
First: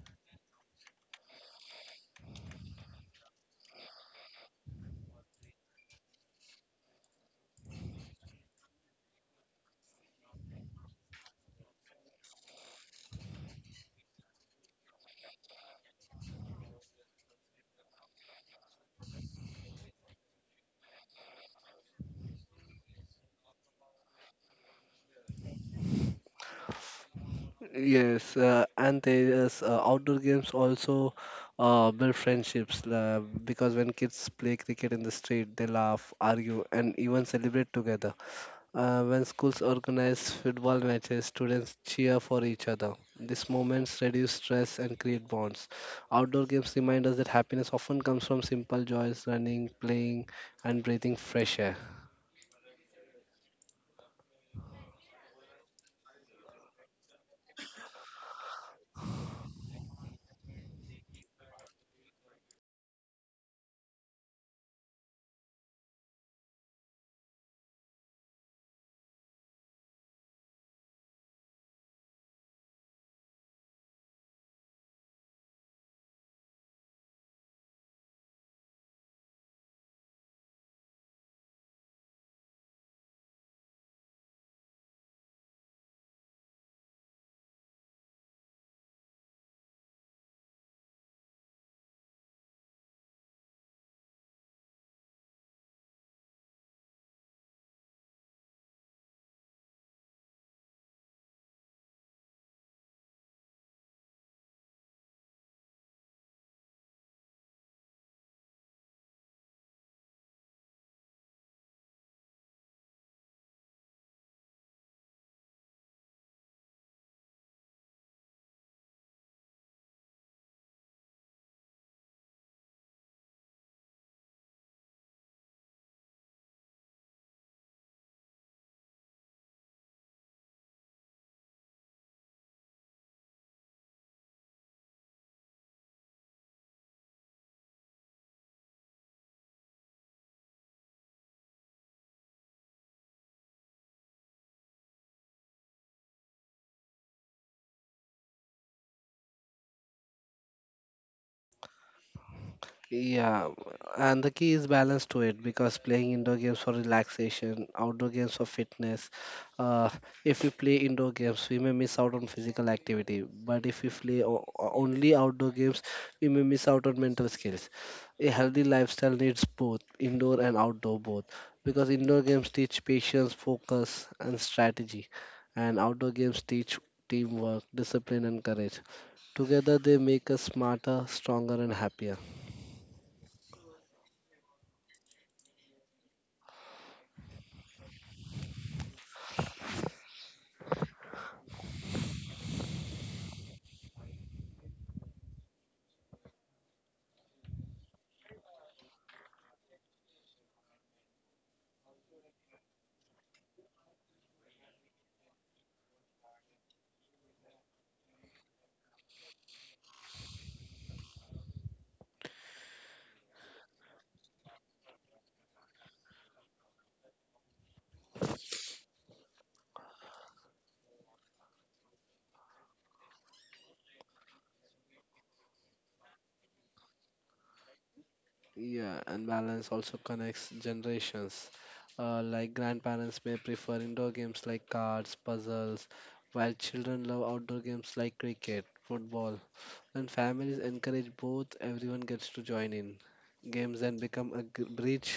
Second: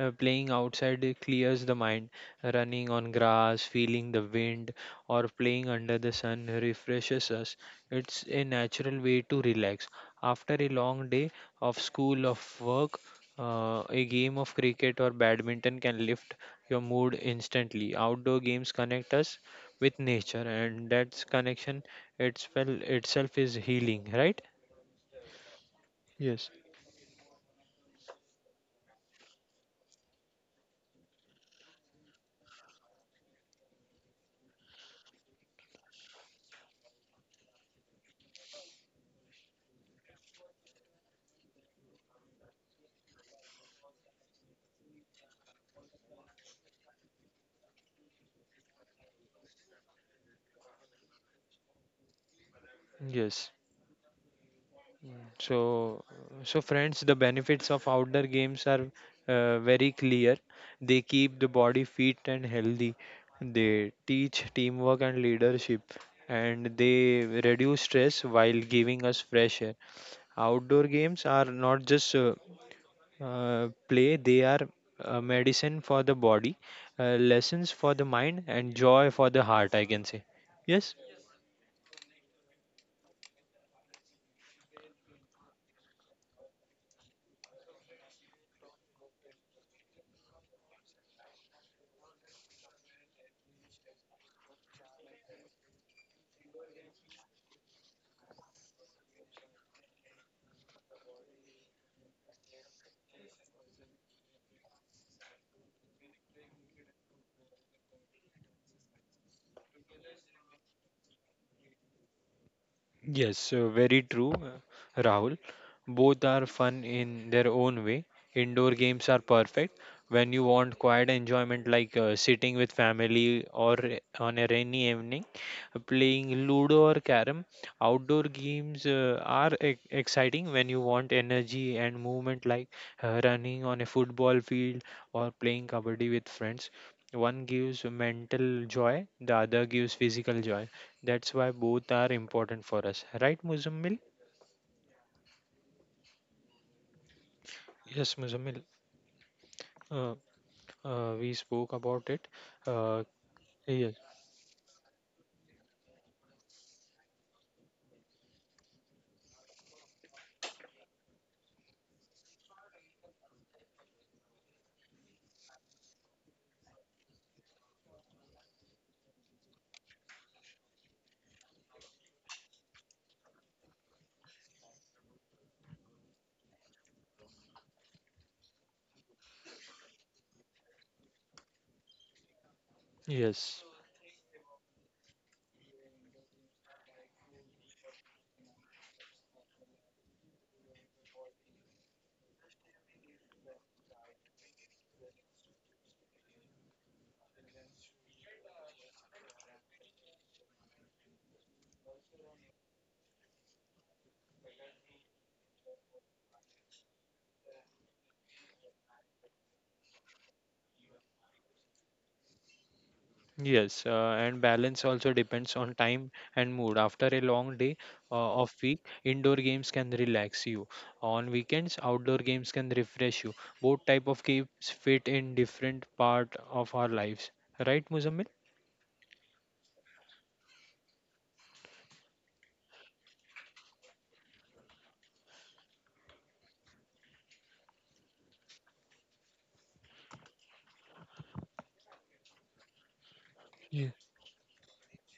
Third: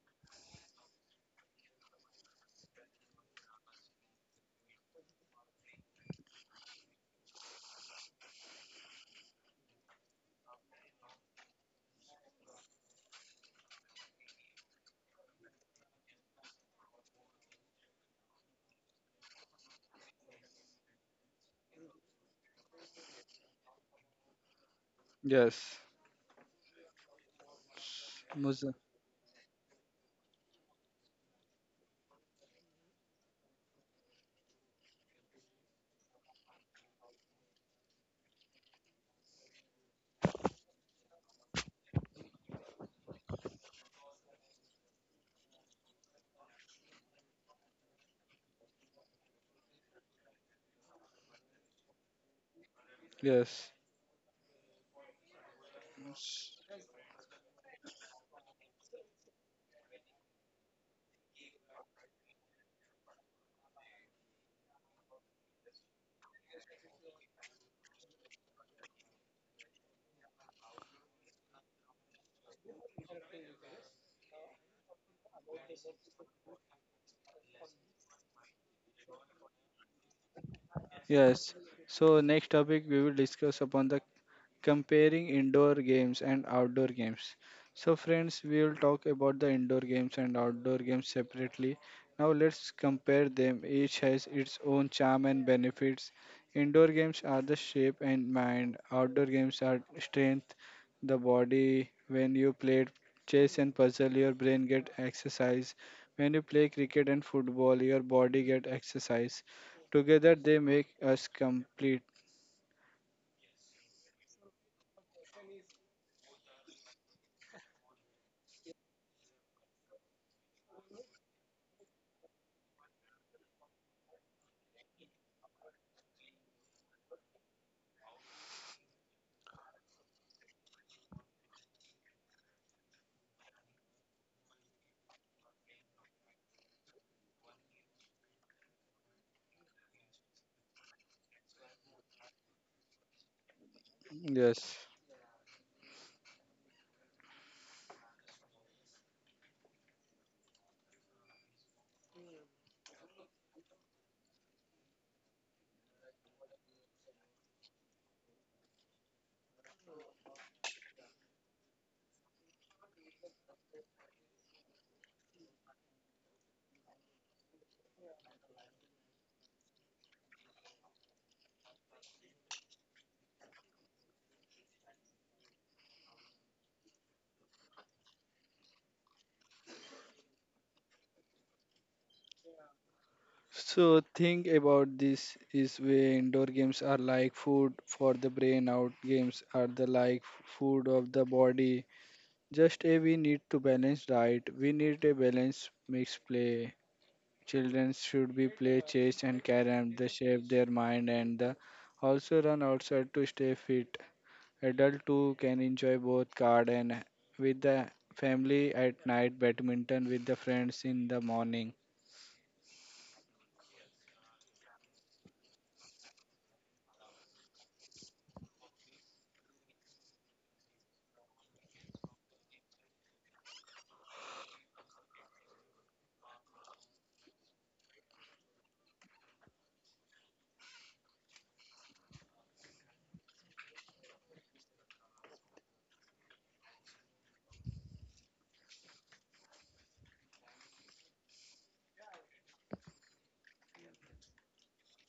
B: Playing outside, it clears the mind. Running on grass, feeling the wind, or playing under the sun refreshes us. It's a natural way to relax. After a long day of school, of work, a game of cricket or badminton can lift your mood instantly. Outdoor games connect us with nature, and that's connection itself itself is healing, right?
A: Yes,
B: Yes,
C: Yes,
A: Muzam.
C: and there is outdoor games also build friendships, because when kids play cricket in the street, they laugh, argue, and even celebrate together. When schools organize football matches, students cheer for each other. These moments reduce stress and create bonds. Outdoor games remind us that happiness often comes from simple joys: running, playing, and breathing fresh air.
B: yes.
A: Yes.
B: So, so, friends, the benefits of outdoor games are very clear. They keep the body fit and healthy. They teach teamwork and leadership, and they reduce stress while giving us fresh air. Outdoor games are not just play; they are medicine for the body, lessons for the mind, and joy for the heart. I can say, yes.
A: Yes. So next topic we will discuss upon the comparing indoor games and outdoor games. So friends, we will talk about the indoor games and outdoor games separately. Now let's compare them. Each has its own charm and benefits. Indoor games are the shape and mind. Outdoor games are strength, the body. When you play chess and puzzle, your brain get exercise. When you play cricket and football, your body get exercise. Together they make us complete.
B: Yes, so very true, Rahul. Both are fun in their own way. Indoor games are perfect when you want quiet enjoyment, like sitting with family or on a rainy evening, playing Ludo or Carom. Outdoor games are exciting when you want energy and movement, like running on a football field or playing kabaddi with friends. One gives mental joy, the other gives physical joy. That's why both are important for us, right, Muzammil?
A: Yes.
B: Yes, Muzammil. Uh, we spoke about it. Uh,
C: Yeah,
B: yes,
C: and the key is balance to it, because playing indoor games for relaxation, outdoor games for fitness. Uh, if we play indoor games, we may miss out on physical activity, but if we play only outdoor games, we may miss out on mental skills. A healthy lifestyle needs both indoor and outdoor both, because indoor games teach patience, focus, and strategy, and outdoor games teach teamwork, discipline, and courage. Together, they make us smarter, stronger, and happier.
B: yes,
A: So think about this is way indoor games are like food for the brain, out games are the like food of the body. Just a we need to balance diet. We need a balance mix play. Children should be play chess and carrom. They shape their mind and the also run outside to stay fit. Adult too can enjoy both card and with the family at night, badminton with the friends in the morning.
B: yes. And balance also depends on time and mood. After a long day of week, indoor games can relax you. On weekends, outdoor games can refresh you. Both type of games fit in different part of our lives, right, Muzammil?
C: Yeah, and balance also connects generations. Like grandparents may prefer indoor games like cards, puzzles, while children love outdoor games like cricket, football. When families encourage both, everyone gets to join in. Games
B: Ye-
C: then become a bridge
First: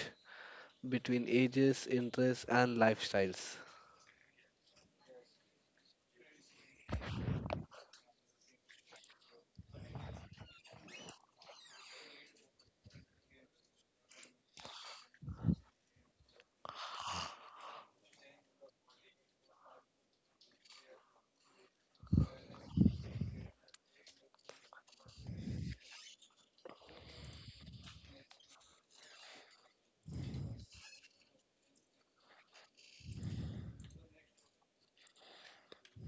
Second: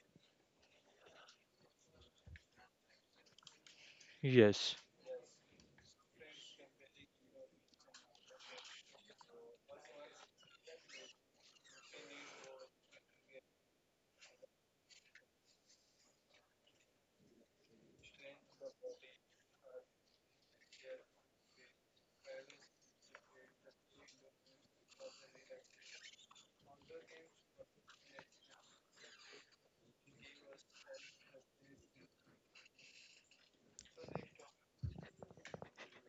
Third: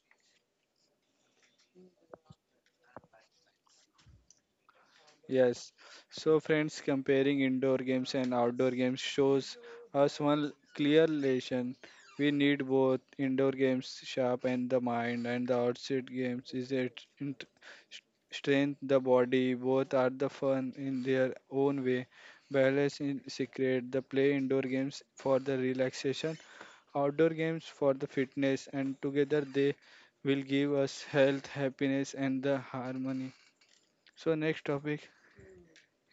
C: between ages, interests, and lifestyles.
B: Yes.
A: Yes. So friends comparing indoor games and outdoor games shows us one clear lesson. We need both indoor games sharp and the mind and the outside games is it strength the body both are the fun in their own way balance in secret the play indoor games for the relaxation outdoor games for the fitness and together they will give us health happiness and the harmony so next topic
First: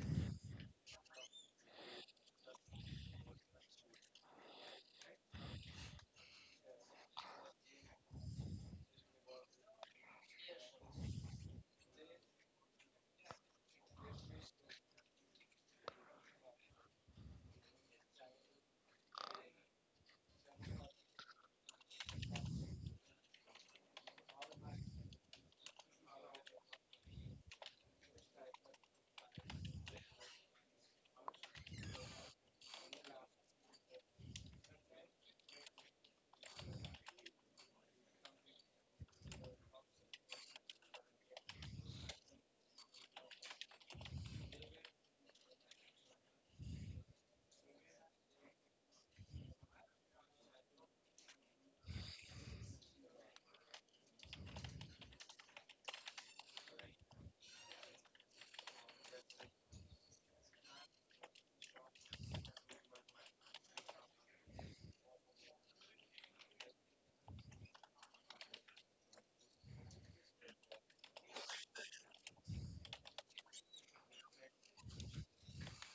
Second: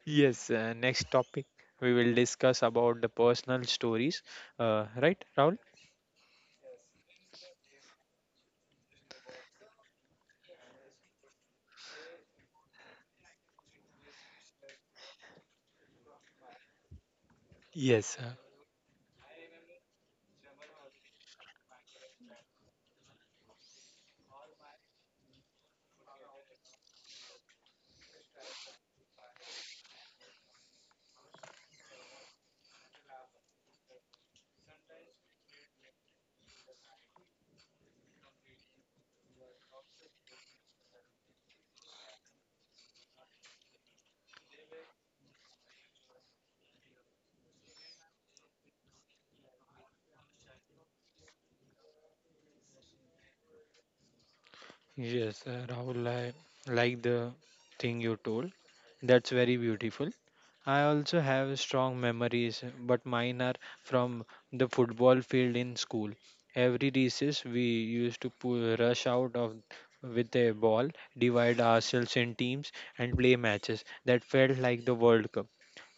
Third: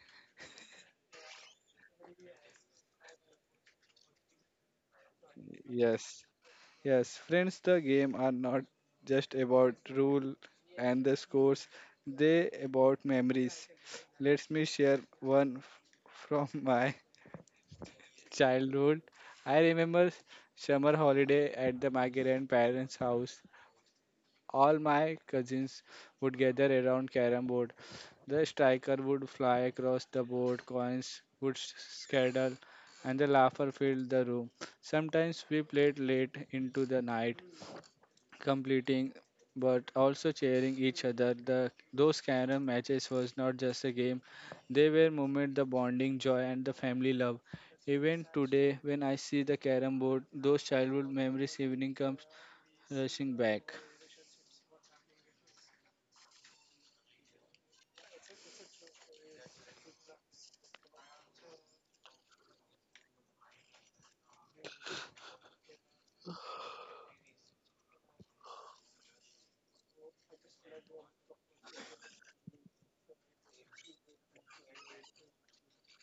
B: Yes, next topic we will discuss about the personal stories, right, Rahul?
A: yes yes friends the game are not just about rule and the scores they about memories let me share one from my
B: Yes,
A: childhood I remember summer holiday at the my grandparents house all my cousins would gather around carom board. The striker would fly across the board, coins would scatter, and the laughter filled the room. Sometimes we played late into the night, completing but also cheering each other. The those carom matches was not just a game; they were moment the bonding joy and the family love. Even today, when I see the carom board, those childhood memories evening comes rushing back.
B: Yes, Rahul, I like the thing you told. That's very beautiful. I also have strong memories, but mine are from the football field in school. Every recess, we used to rush out of with a ball, divide ourselves in teams, and play matches. That felt like the World Cup.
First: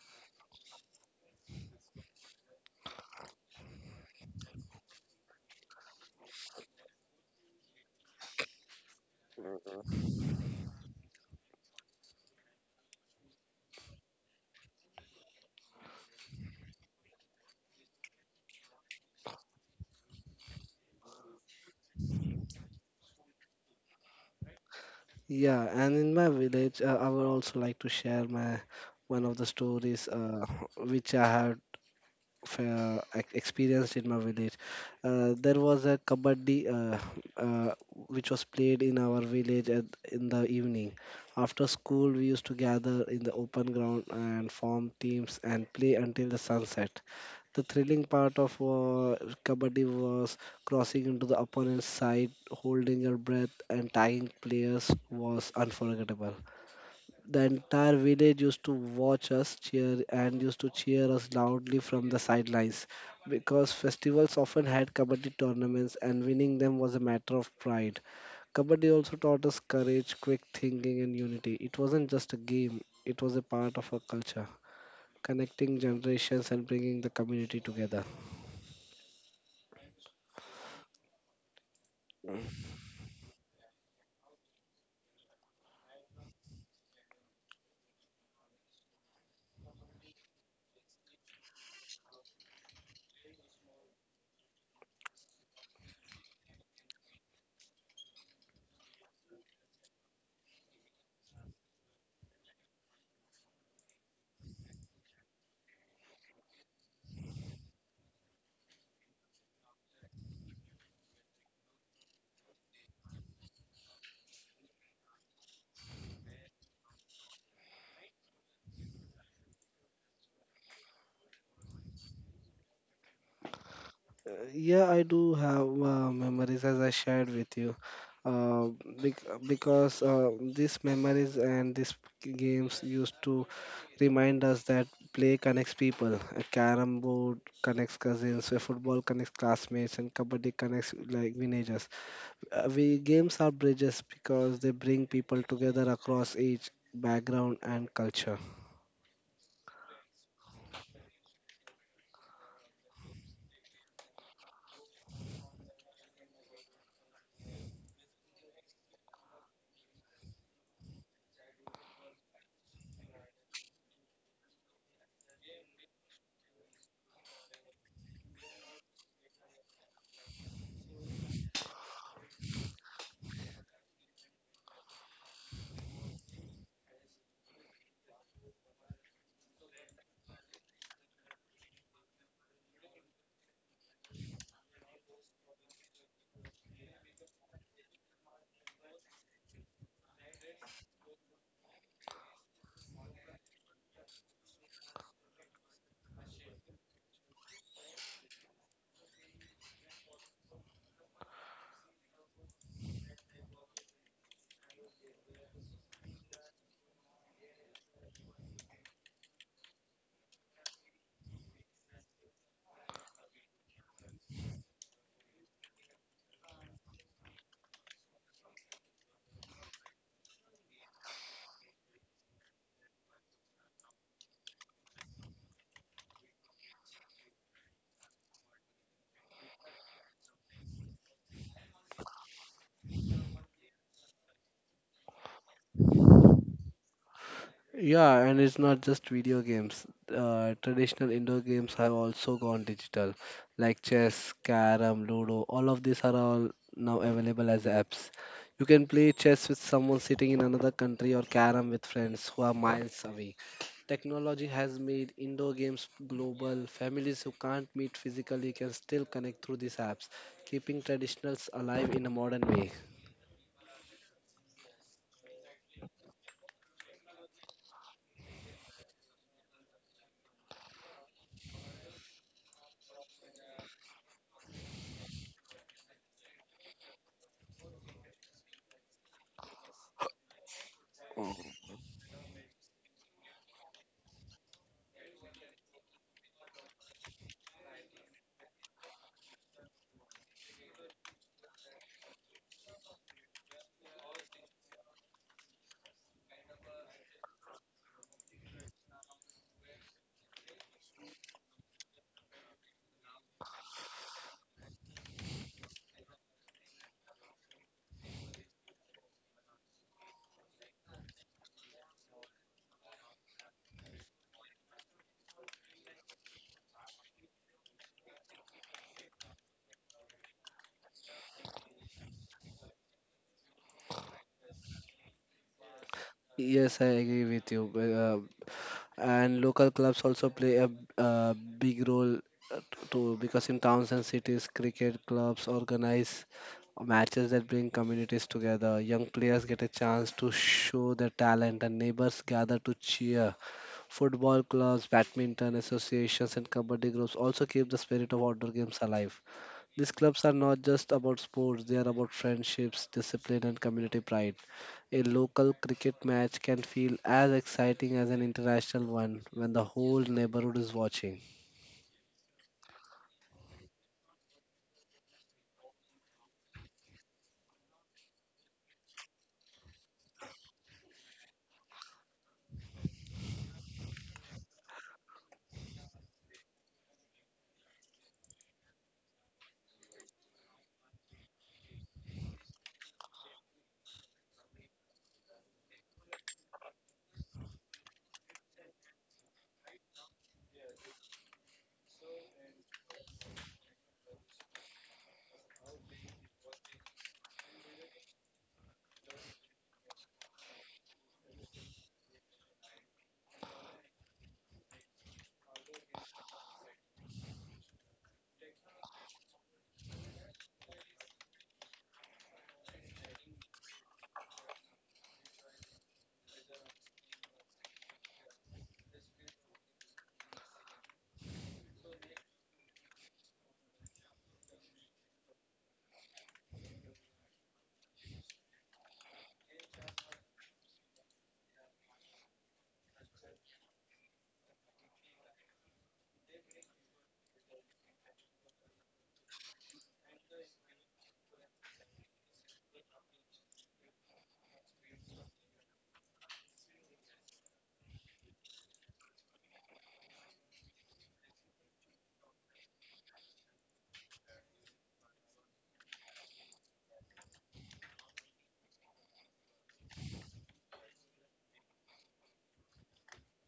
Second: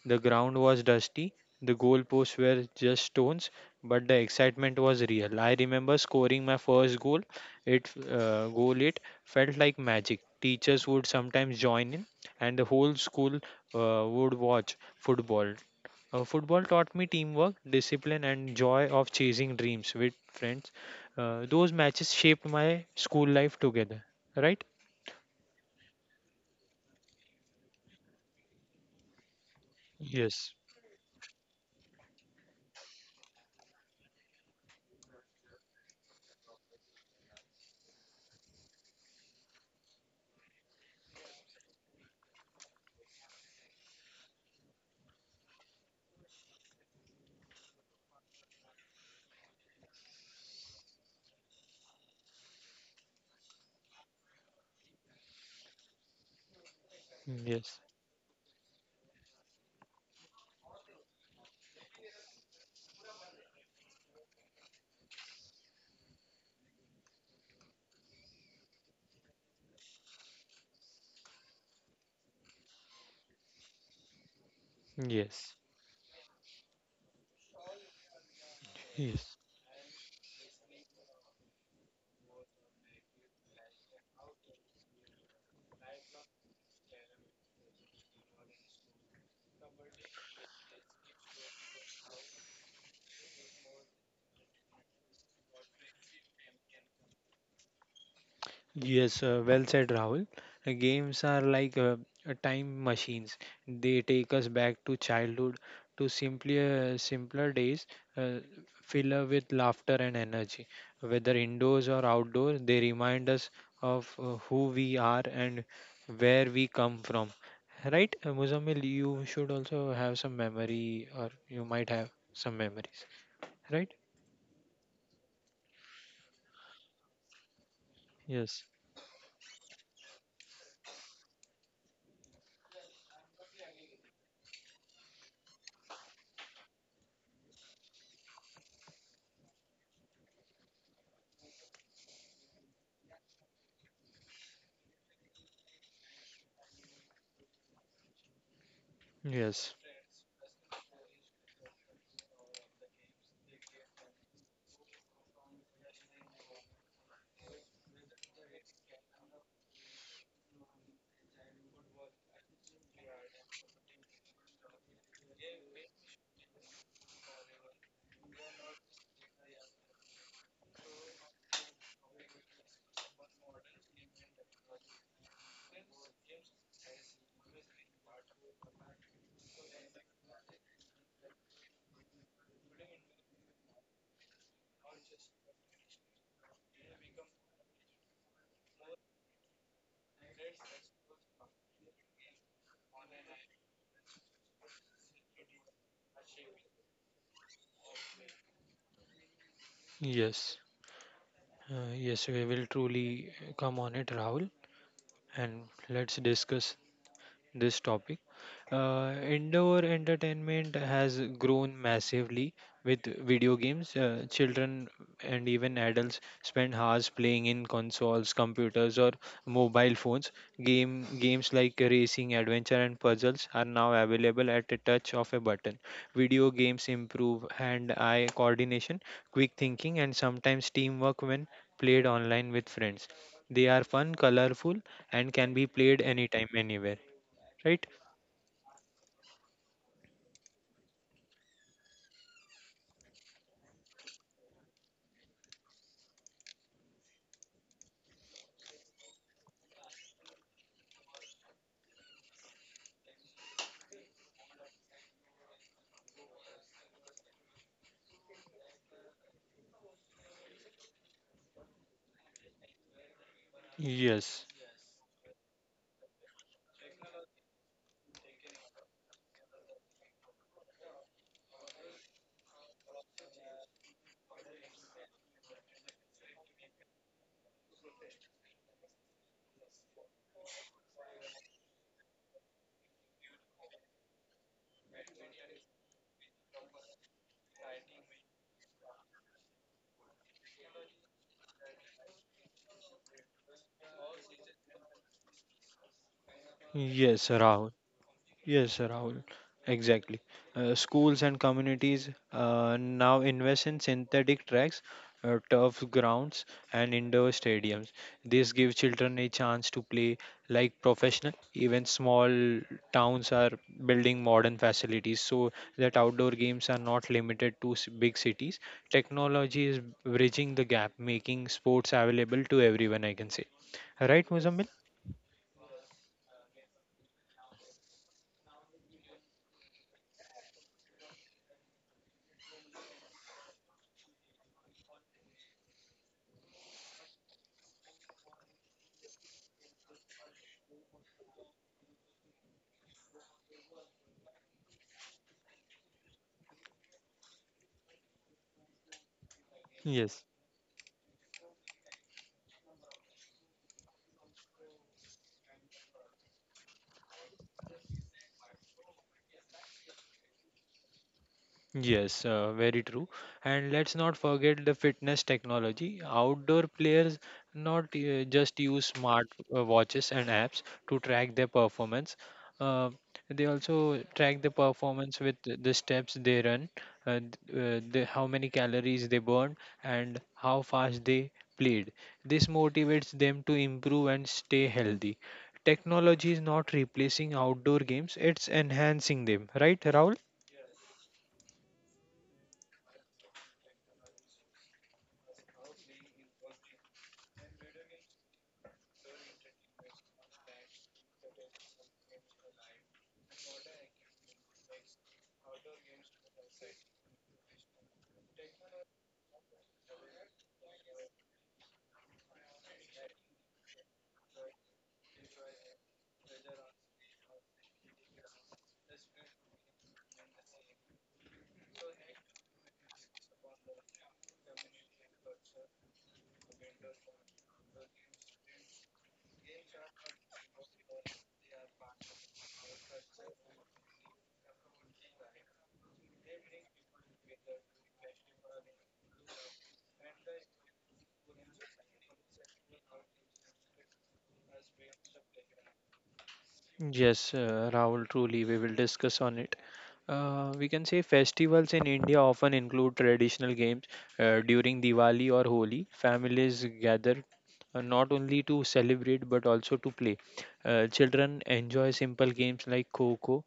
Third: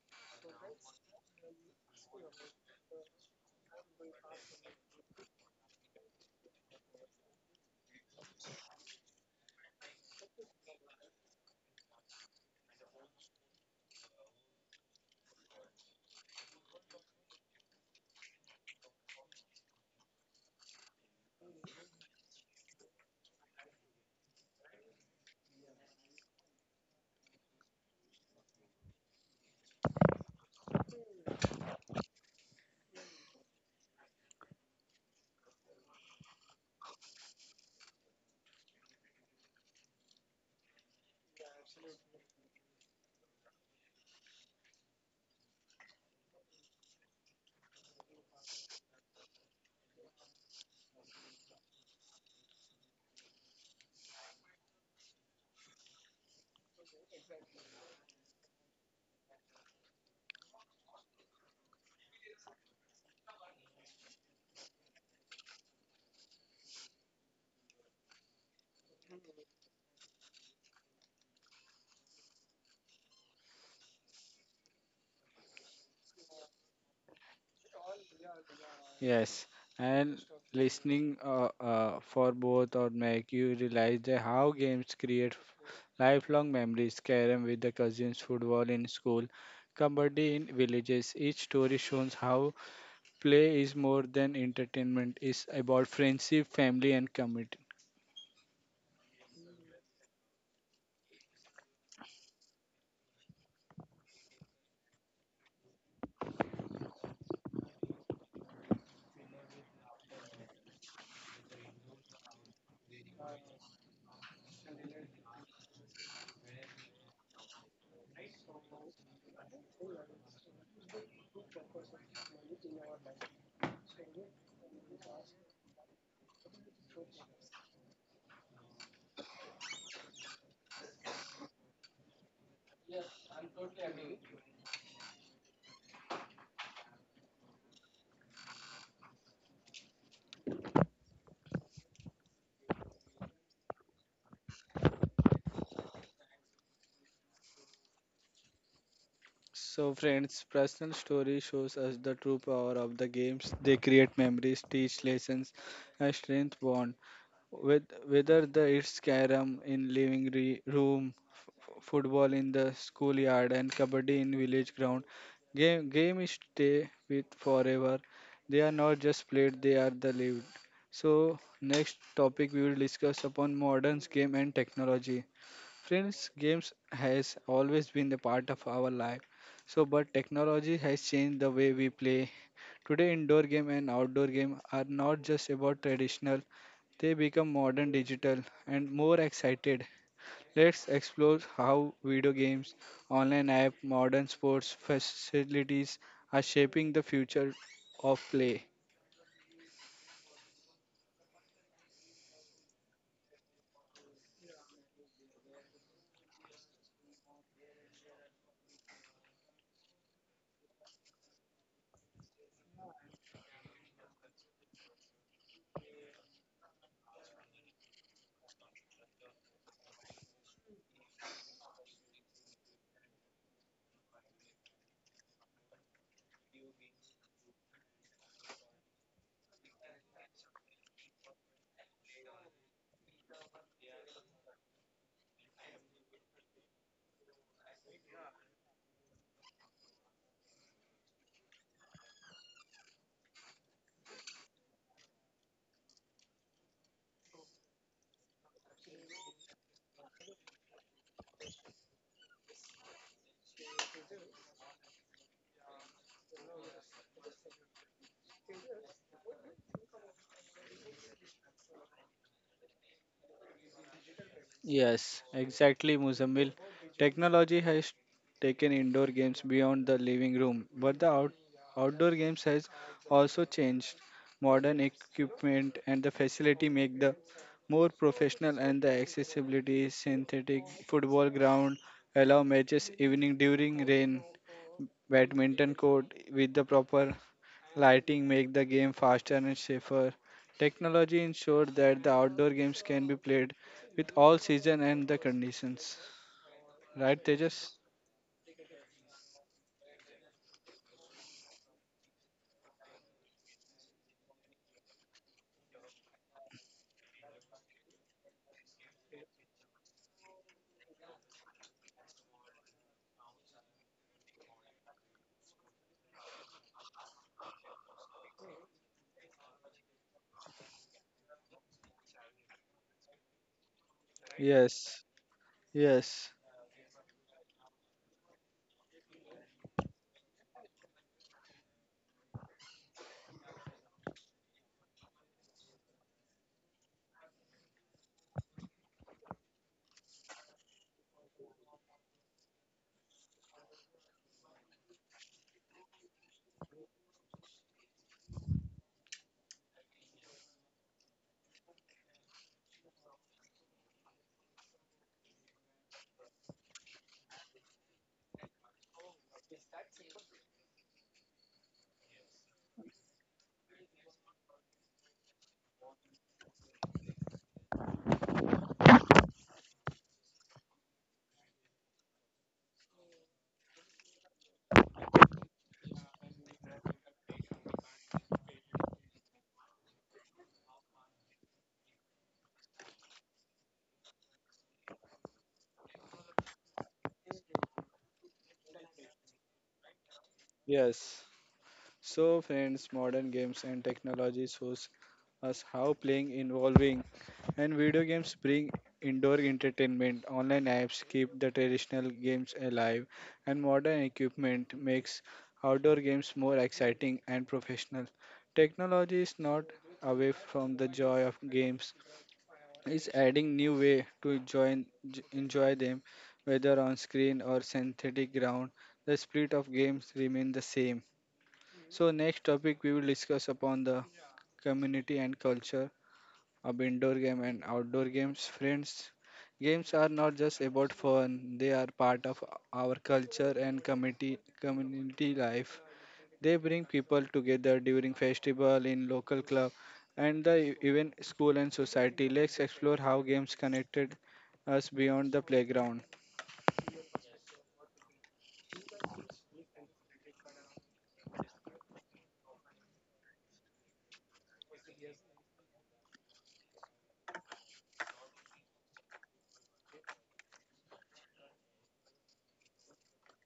B: The ground was dusty, the goalposts were just stones, but the excitement was real. I remember scoring my first goal. It go late felt like magic. Teachers would sometimes join in, and the whole school would watch football. Football taught me teamwork, discipline, and joy of chasing dreams with friends. Those matches shaped my school life together. Right?
C: Yeah, and in my village, I would also like to share my one of the stories,
B: Yes.
C: which I have experienced in my village. There was a kabaddi, uh, which was played in our village in the evening. After school, we used to gather in the open ground and form teams and play until the sunset. The thrilling part of, kabaddi was crossing into the opponent's side, holding your breath, and tagging players was unforgettable. The
B: Yes.
C: entire village used to watch us cheer and used to cheer us loudly from the sidelines, because festivals often had kabaddi tournaments and winning them was a matter of pride. Kabaddi also taught us courage, quick thinking, and unity. It wasn't just a game, it was a part of our culture,
B: Yes.
C: connecting generations and bringing the community together.
B: Yes.
A: Yes, and listening for both or make you realize that how games create lifelong memories. Carom with the cousins, football in school, kabaddi in villages. Each story shows how play is more than entertainment. It's about friendship, family, and community.
B: Yes, well said, Rahul. Games are like time machines. They take us back to childhood, to simpler days, uh, filled with laughter and energy. Whether indoors or outdoors, they remind us of who we are and where we come from. Right, Muzammil, you should also have some memory, or you might have some memories. Right?
C: Yeah, I do have memories as I shared with you. Uh,
B: Yes.
C: because these memories and these games used to remind us that play connects people. A carom board connects cousins, a football connects classmates, and kabaddi connects like villagers. We games are bridges because they bring people together across age, background, and culture.
B: Yes.
A: So, friends, personal story shows us the true power of the games. They create memories, teach lessons, and strength bond. With whether the it's carom in living room football in the schoolyard and kabaddi in village ground game is stay with forever they are not just played they are the lived so next topic we will discuss upon modern game and technology. Friends, games has always been a part of our life. So, but technology has changed the way we play. Today, indoor game and outdoor game are not just about traditional; they become modern, digital, and more excited. Let's explore how video games, online app, modern sports facilities are shaping the future of play.
B: Yes. Yes, we will truly come on it, Rahul, and let's discuss this topic. Indoor entertainment has grown massively with video games. Children and even adults spend hours playing in consoles, computers, or mobile phones. Game games like racing, adventure, and puzzles are now available at a touch of a button. Video games improve hand-eye coordination, quick thinking, and sometimes teamwork when played online with friends. They are fun, colorful, and can be played anytime, anywhere, right?
C: Yeah, and it's not just video games. Traditional indoor games have also gone digital, like chess, carom, ludo. All of these are all now available as apps. You can play chess with someone sitting in another country, or carom with friends who are miles away. Technology has made indoor games global. Families who can't meet physically can still connect through these apps, keeping traditionals alive in a modern way.
B: Yes,
A: Yes, exactly, Muzammil. Technology has taken indoor games beyond the living room, but the outdoor games has also changed. Modern equipment and the facility make the more professional and the accessibility synthetic football ground allow matches evening during rain badminton court with the proper lighting make the game faster and safer. Technology ensured that the outdoor games can be played with all season and the conditions. Right,
B: yes, Rahul.
A: Tejas?
B: Yes, Rahul. Exactly. Schools and communities now invest in synthetic tracks, turf grounds, and indoor stadiums. This gives children a chance to play like professional. Even small towns are building modern facilities so that outdoor games are not limited to big cities. Technology is bridging the gap, making sports available to everyone, I can say. Right, Muzammil?
A: Yes. Yes.
C: Yes, I agree with you. Well, and local clubs also play a, uh, big role, too, because in towns and cities cricket clubs organize matches that bring communities together. Young players get a chance to show their talent, and neighbors gather to cheer. Football clubs, badminton associations, and kabaddi groups also keep the spirit of outdoor games alive. These clubs
B: Yes.
C: are not just about sports, they are about friendships, discipline, and community pride. A local cricket match can feel as exciting as an international one when the whole neighborhood is watching.
B: Yes, very true. And let's not forget the fitness technology. Outdoor players not just use smart watches and apps to track their performance. Uh, they also track the performance with the steps they run, uh, th- how many calories they burn, and how fast they played. This motivates them to improve and stay healthy. Technology is not replacing outdoor games, it's enhancing them, right, Rahul?
A: Yes. So, friends, modern games and technology shows us how playing involving and video games bring indoor entertainment. Online apps keep the traditional games alive, and modern equipment makes outdoor games more exciting and professional. Technology is not away from the joy of games. It's adding new way to join, enjoy them, whether on screen or synthetic ground. The spirit of games remain the same. So next topic we will discuss upon the community and culture of indoor game and outdoor games. Friends, games are not just about fun; they are part of our culture and community life. They bring people together during festival in local club and the even school and society. Let's explore how games connected us beyond the playground.
B: Yes, Rahul, truly, we will discuss on it. We can say festivals in India often include traditional games. During Diwali or Holi, families gather not only to celebrate but also to play. Children enjoy simple games like Kho Kho,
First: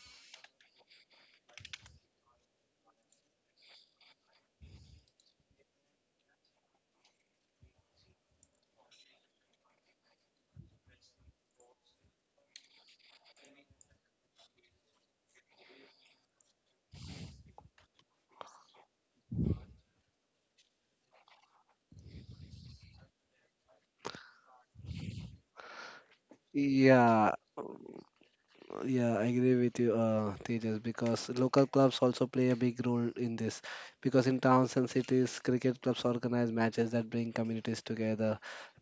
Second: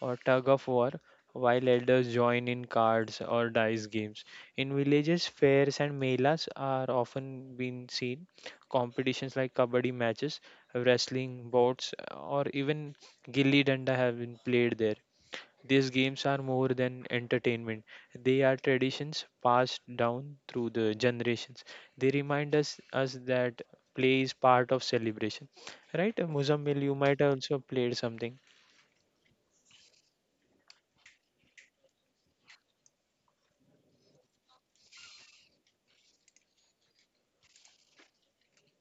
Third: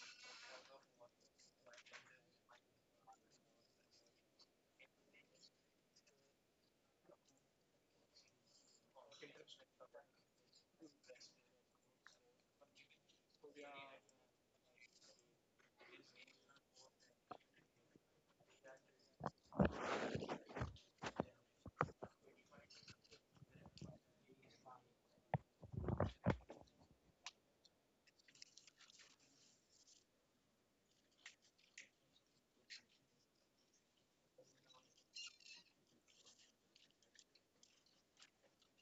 B: or tug of war, while elders join in cards or dice games. In villages, fairs and melas are often been seen. Competitions like kabaddi matches, wrestling, bouts, or even gilli danda have been played there. These games are more than entertainment. They are traditions passed down through the generations. They remind us that play is part of celebration. Right, Muzammil, you might have
C: Yeah,
B: also played something.
C: Yeah, I agree with you, Tejas, because local clubs also play a big role in this. Because in towns and cities, cricket clubs organize matches that bring communities together.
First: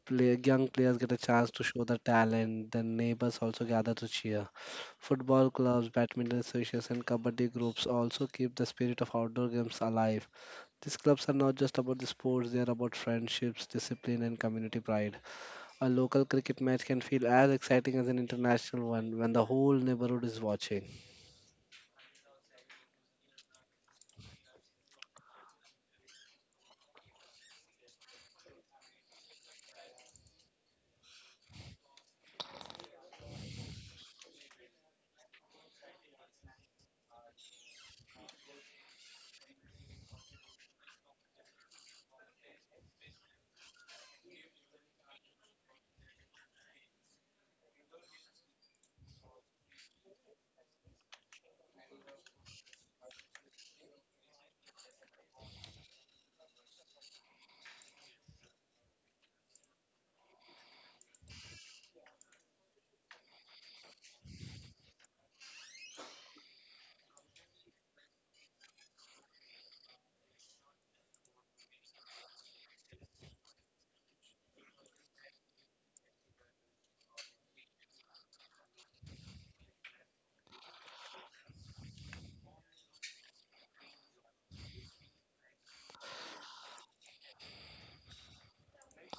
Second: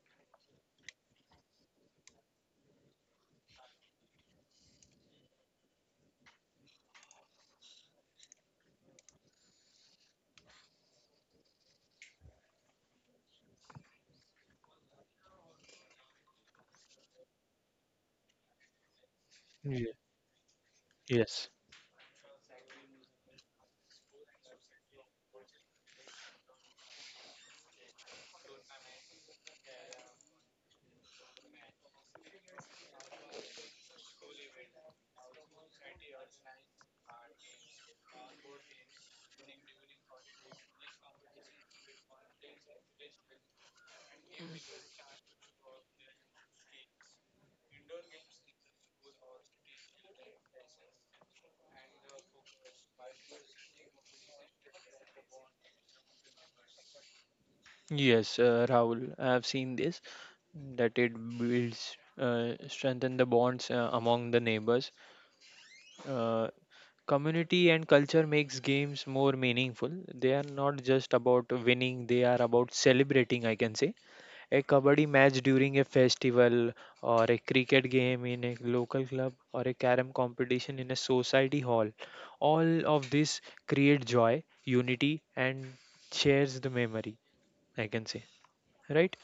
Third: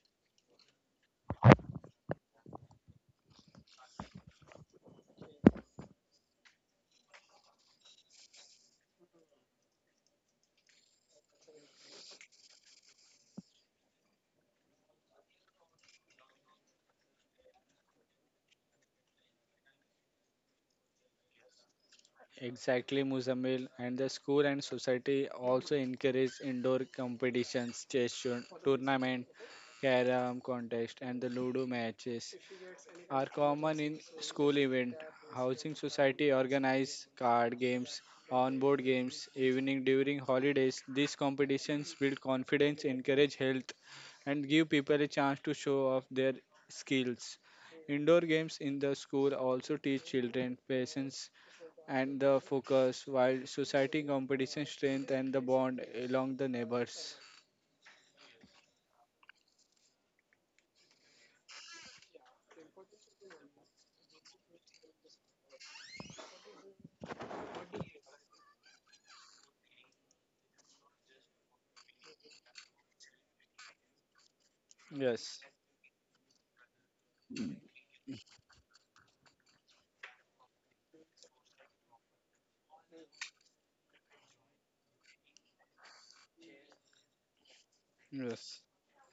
C: Play, young players get a chance to show their talent, then neighbors also gather to cheer. Football clubs, badminton associations, and kabaddi groups also keep the spirit of outdoor games alive. These clubs are not just about the sports, they are about friendships, discipline, and community pride. A local cricket match can feel as exciting as an international one when the whole
B: Ye-
C: neighborhood is watching.
B: Yes.
A: Exactly, Muzamil, and the school and society also encourage indoor competitions, chess tournament, carom contest, and the ludo matches are common in school event. Housing society organize card games, on-board games, evening during holidays. These competitions build confidence, encourage health, and give people a chance to show off their skills. Indoor games in the school also teach children patience and the focus while society competition strength and the bond along the neighbors.
B: Yes, Rahul, I've seen this that it builds, strengthen the bonds among the neighbors. Uh, community and culture makes games more meaningful. They are not just about winning; they are about celebrating. I can say a kabaddi match
A: Yes.
B: during a festival, or a cricket game in a local club, or a carom competition in a society hall. All of this create joy, unity, and shares the memory. I can say,
A: Yes.
B: right?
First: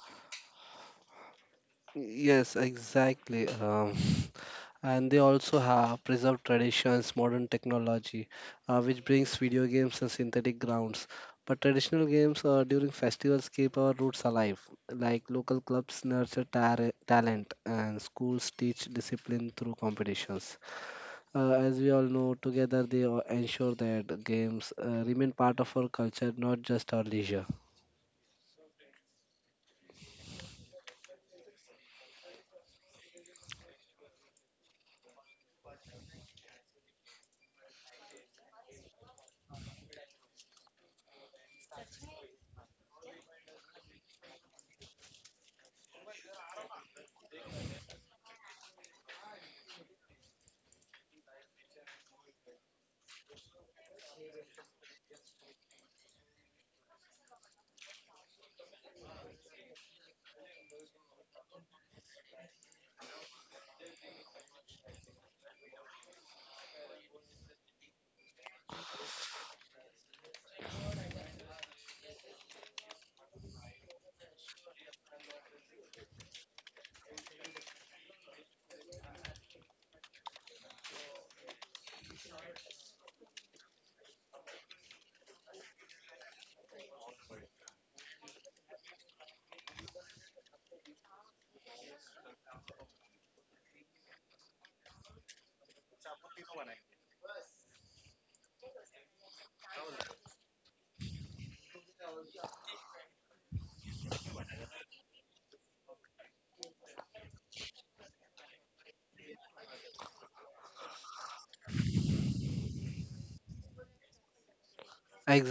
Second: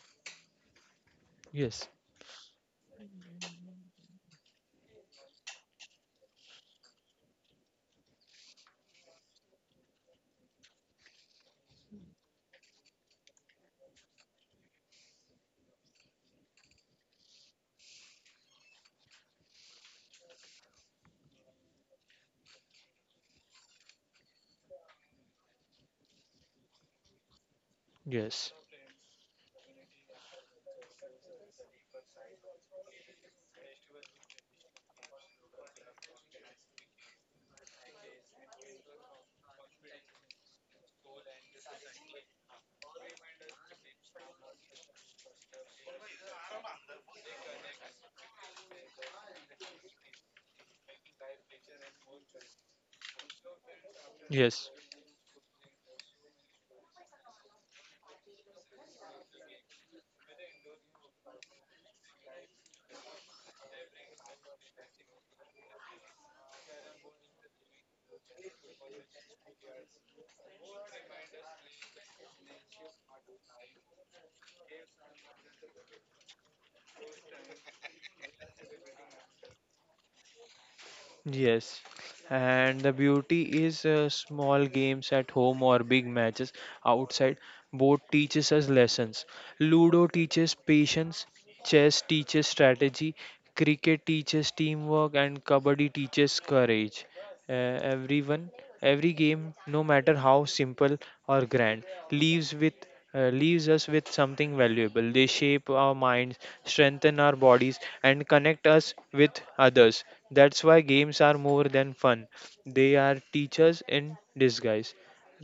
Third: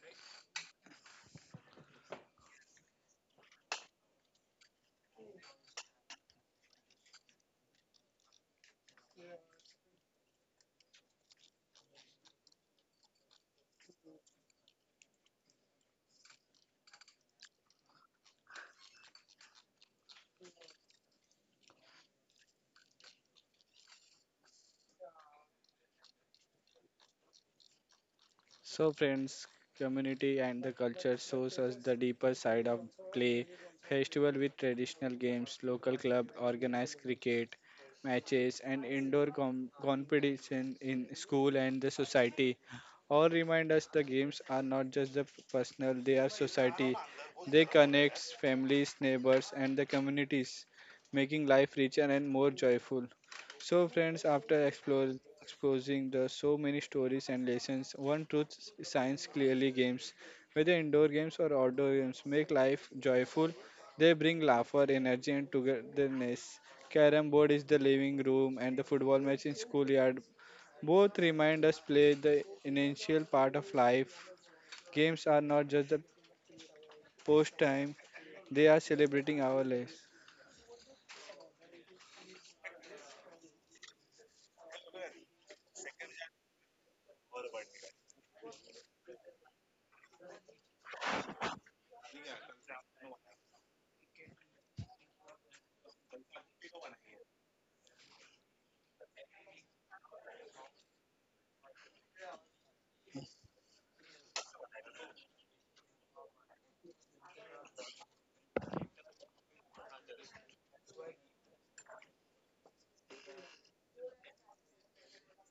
B: Yes,
C: Yes, exactly. And they also have preserved traditions, modern technology, which brings video games and synthetic grounds. But traditional games during festivals keep our roots alive. Like local clubs nurture talent, and schools teach discipline through competitions. As we all know, together they ensure that games remain part of our culture, not just our leisure.
B: yes,
A: So, friends, community and the culture shows us the deeper side of play. Festival with traditional games, local club, organized cricket matches, and indoor competition in school and the society all remind us the games are not just the personal, they are society. They connect families, neighbors, and the communities, making life richer and more joyful. So, friends, after
B: yes,
A: explore, exposing the so many stories and lessons, one truth science clearly games, whether indoor games or outdoor games, make life joyful. They bring laughter, energy, and togetherness. Carrom board is the living room, and the football match in schoolyard. Both remind us play the essential part of life. Games are not just the post time; they are celebrating our lives.
B: yes. And the beauty is, small games at home or big matches outside both teaches us lessons. Ludo teaches patience, chess teaches strategy, cricket teaches teamwork and kabaddi teaches courage. Uh, everyone, every game, no matter how simple or grand, leaves with leaves us with something valuable. They shape our minds, strengthen our bodies, and connect us with others. That's why games are more than fun. They are teachers in disguise.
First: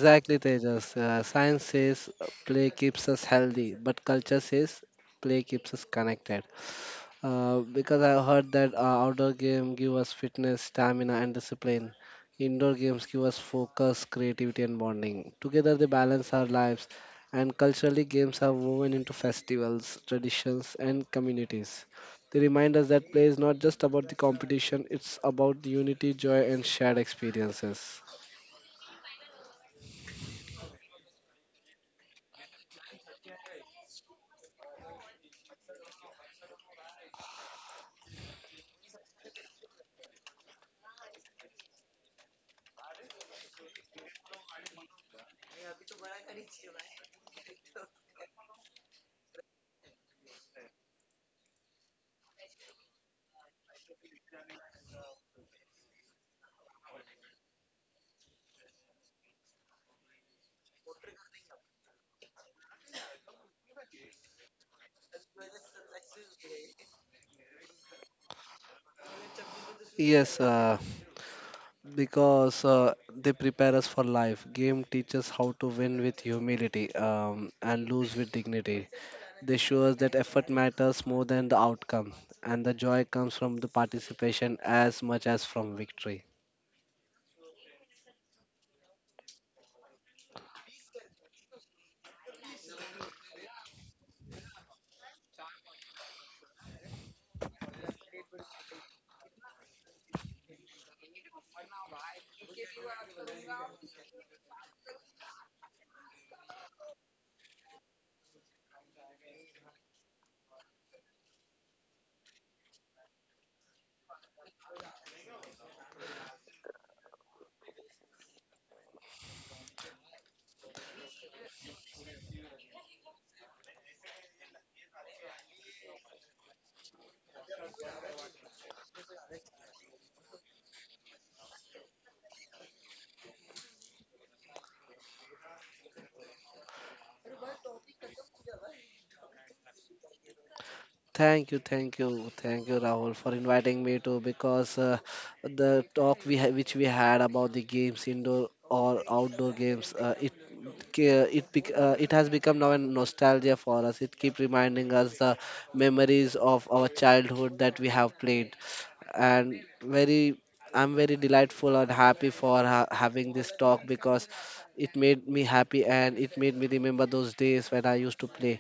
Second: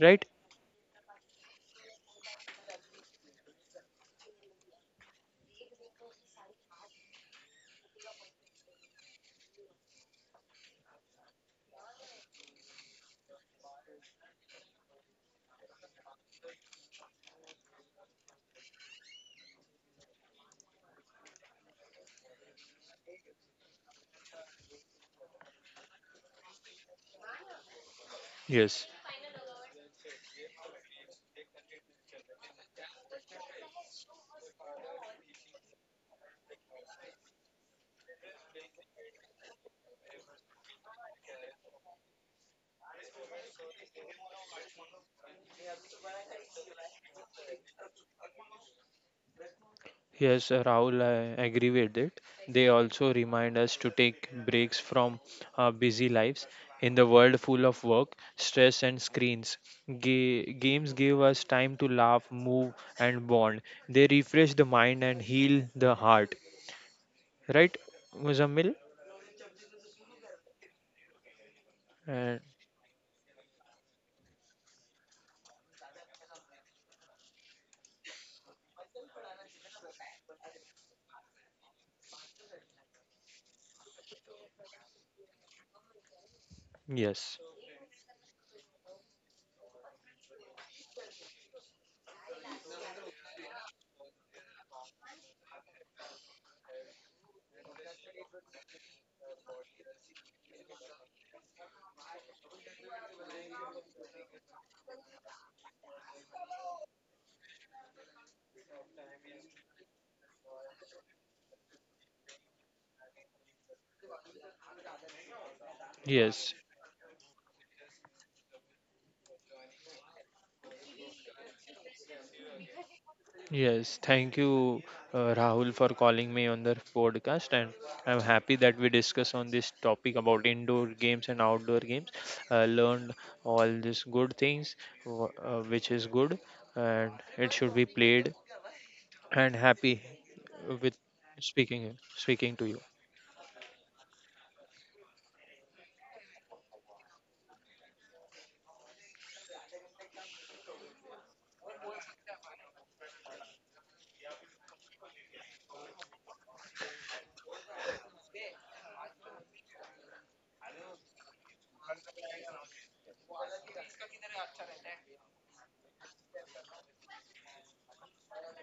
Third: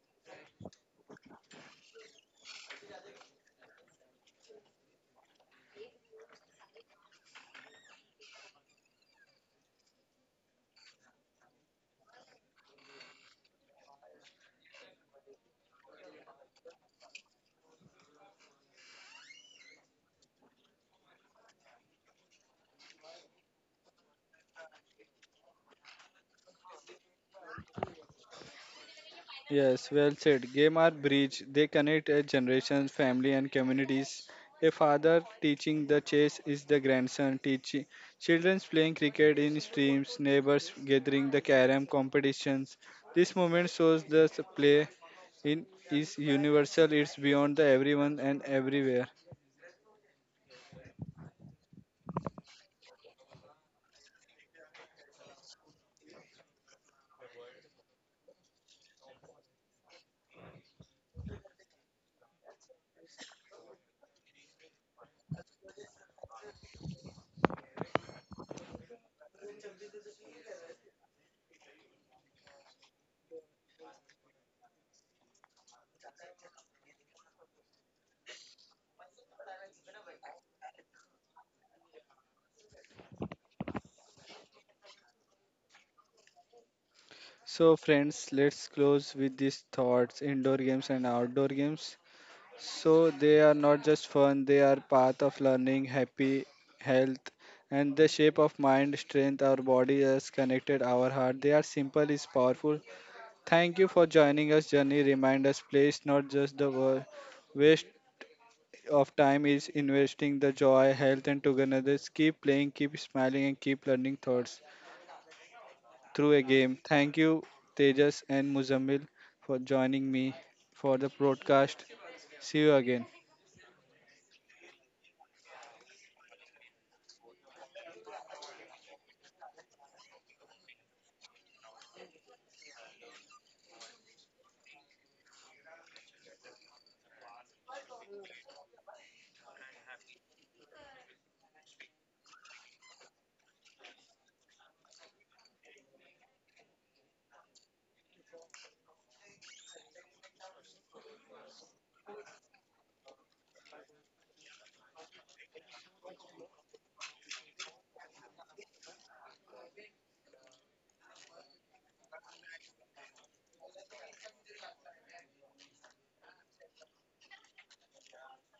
B: Right?
C: Tejas. Science says play keeps us healthy, but culture says play keeps us connected. Because I heard that outdoor game give us fitness, stamina, and discipline. Indoor games give us focus, creativity, and bonding. Together, they balance our lives. And culturally, games are woven into festivals, traditions, and communities. They remind us that play is not just about the competition; it's about the unity, joy, and shared experiences.
B: Yes.
A: Yes, well said. Game are bridge. They connect a generations, family, and communities. A father teaching the chess is the grandson teaching. Children playing cricket in streams, neighbors gathering the carom competitions. This moment shows the play in is universal. It's beyond the everyone and everywhere.
B: Yes, Rahul, I agree with it. They also remind us to take breaks from our busy lives. In the world full of work, stress, and screens, games give us time to laugh, move, and bond. They refresh the mind and heal the heart. Right, Muzammil?
C: Yes,
B: And
C: because they prepare us for life. Game teaches how to win with humility, and lose with dignity. They show us that effort matters more than the outcome, and the joy comes from the participation as much as from victory.
B: yes,
A: So, friends, let's close with these thoughts: indoor games and outdoor games. So they are not just fun, they are path of learning, happy health, and the shape of mind, strength, our body is connected, our heart. They are simple is powerful. Thank you for joining us, journey. Remind us, place not just the waste of time is investing the joy, health, and togetherness. Keep playing, keep smiling, and keep learning thoughts through a
B: yes,
A: game. Thank you, Tejas and Muzammil, for joining me for the broadcast. See you again.
B: yes, thank you, Rahul, for calling me on the podcast, and I'm happy that we discuss on this topic about indoor games and outdoor games. Learned all these good things, which is good, and it should be played, and happy with
C: Thank you,
B: speaking
C: thank you,
B: speaking
C: thank
B: to you.
C: you, Rahul, for inviting me to, because the talk which we had about the games, indoor or outdoor games, it has become now a nostalgia for us. It keeps reminding us the memories of our childhood that we have played, and very I'm very delightful and happy for having this talk because it made me happy and it made me remember those days when I used to play.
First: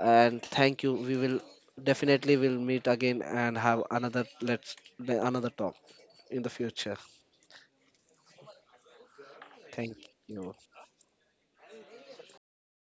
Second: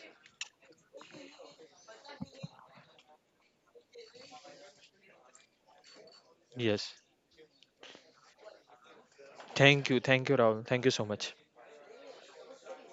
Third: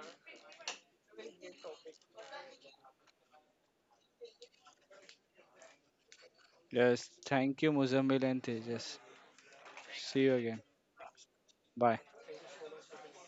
C: And thank you. We will Definitely, we'll meet again and have another talk in the
B: Yes,
C: future.
A: Yes, thank you, Muzamil and Tejas.
B: thank
C: Thank
B: you,
A: See
B: thank
A: you
B: you,
A: again.
B: Rahul,
C: you.
B: thank you so much.
A: Bye.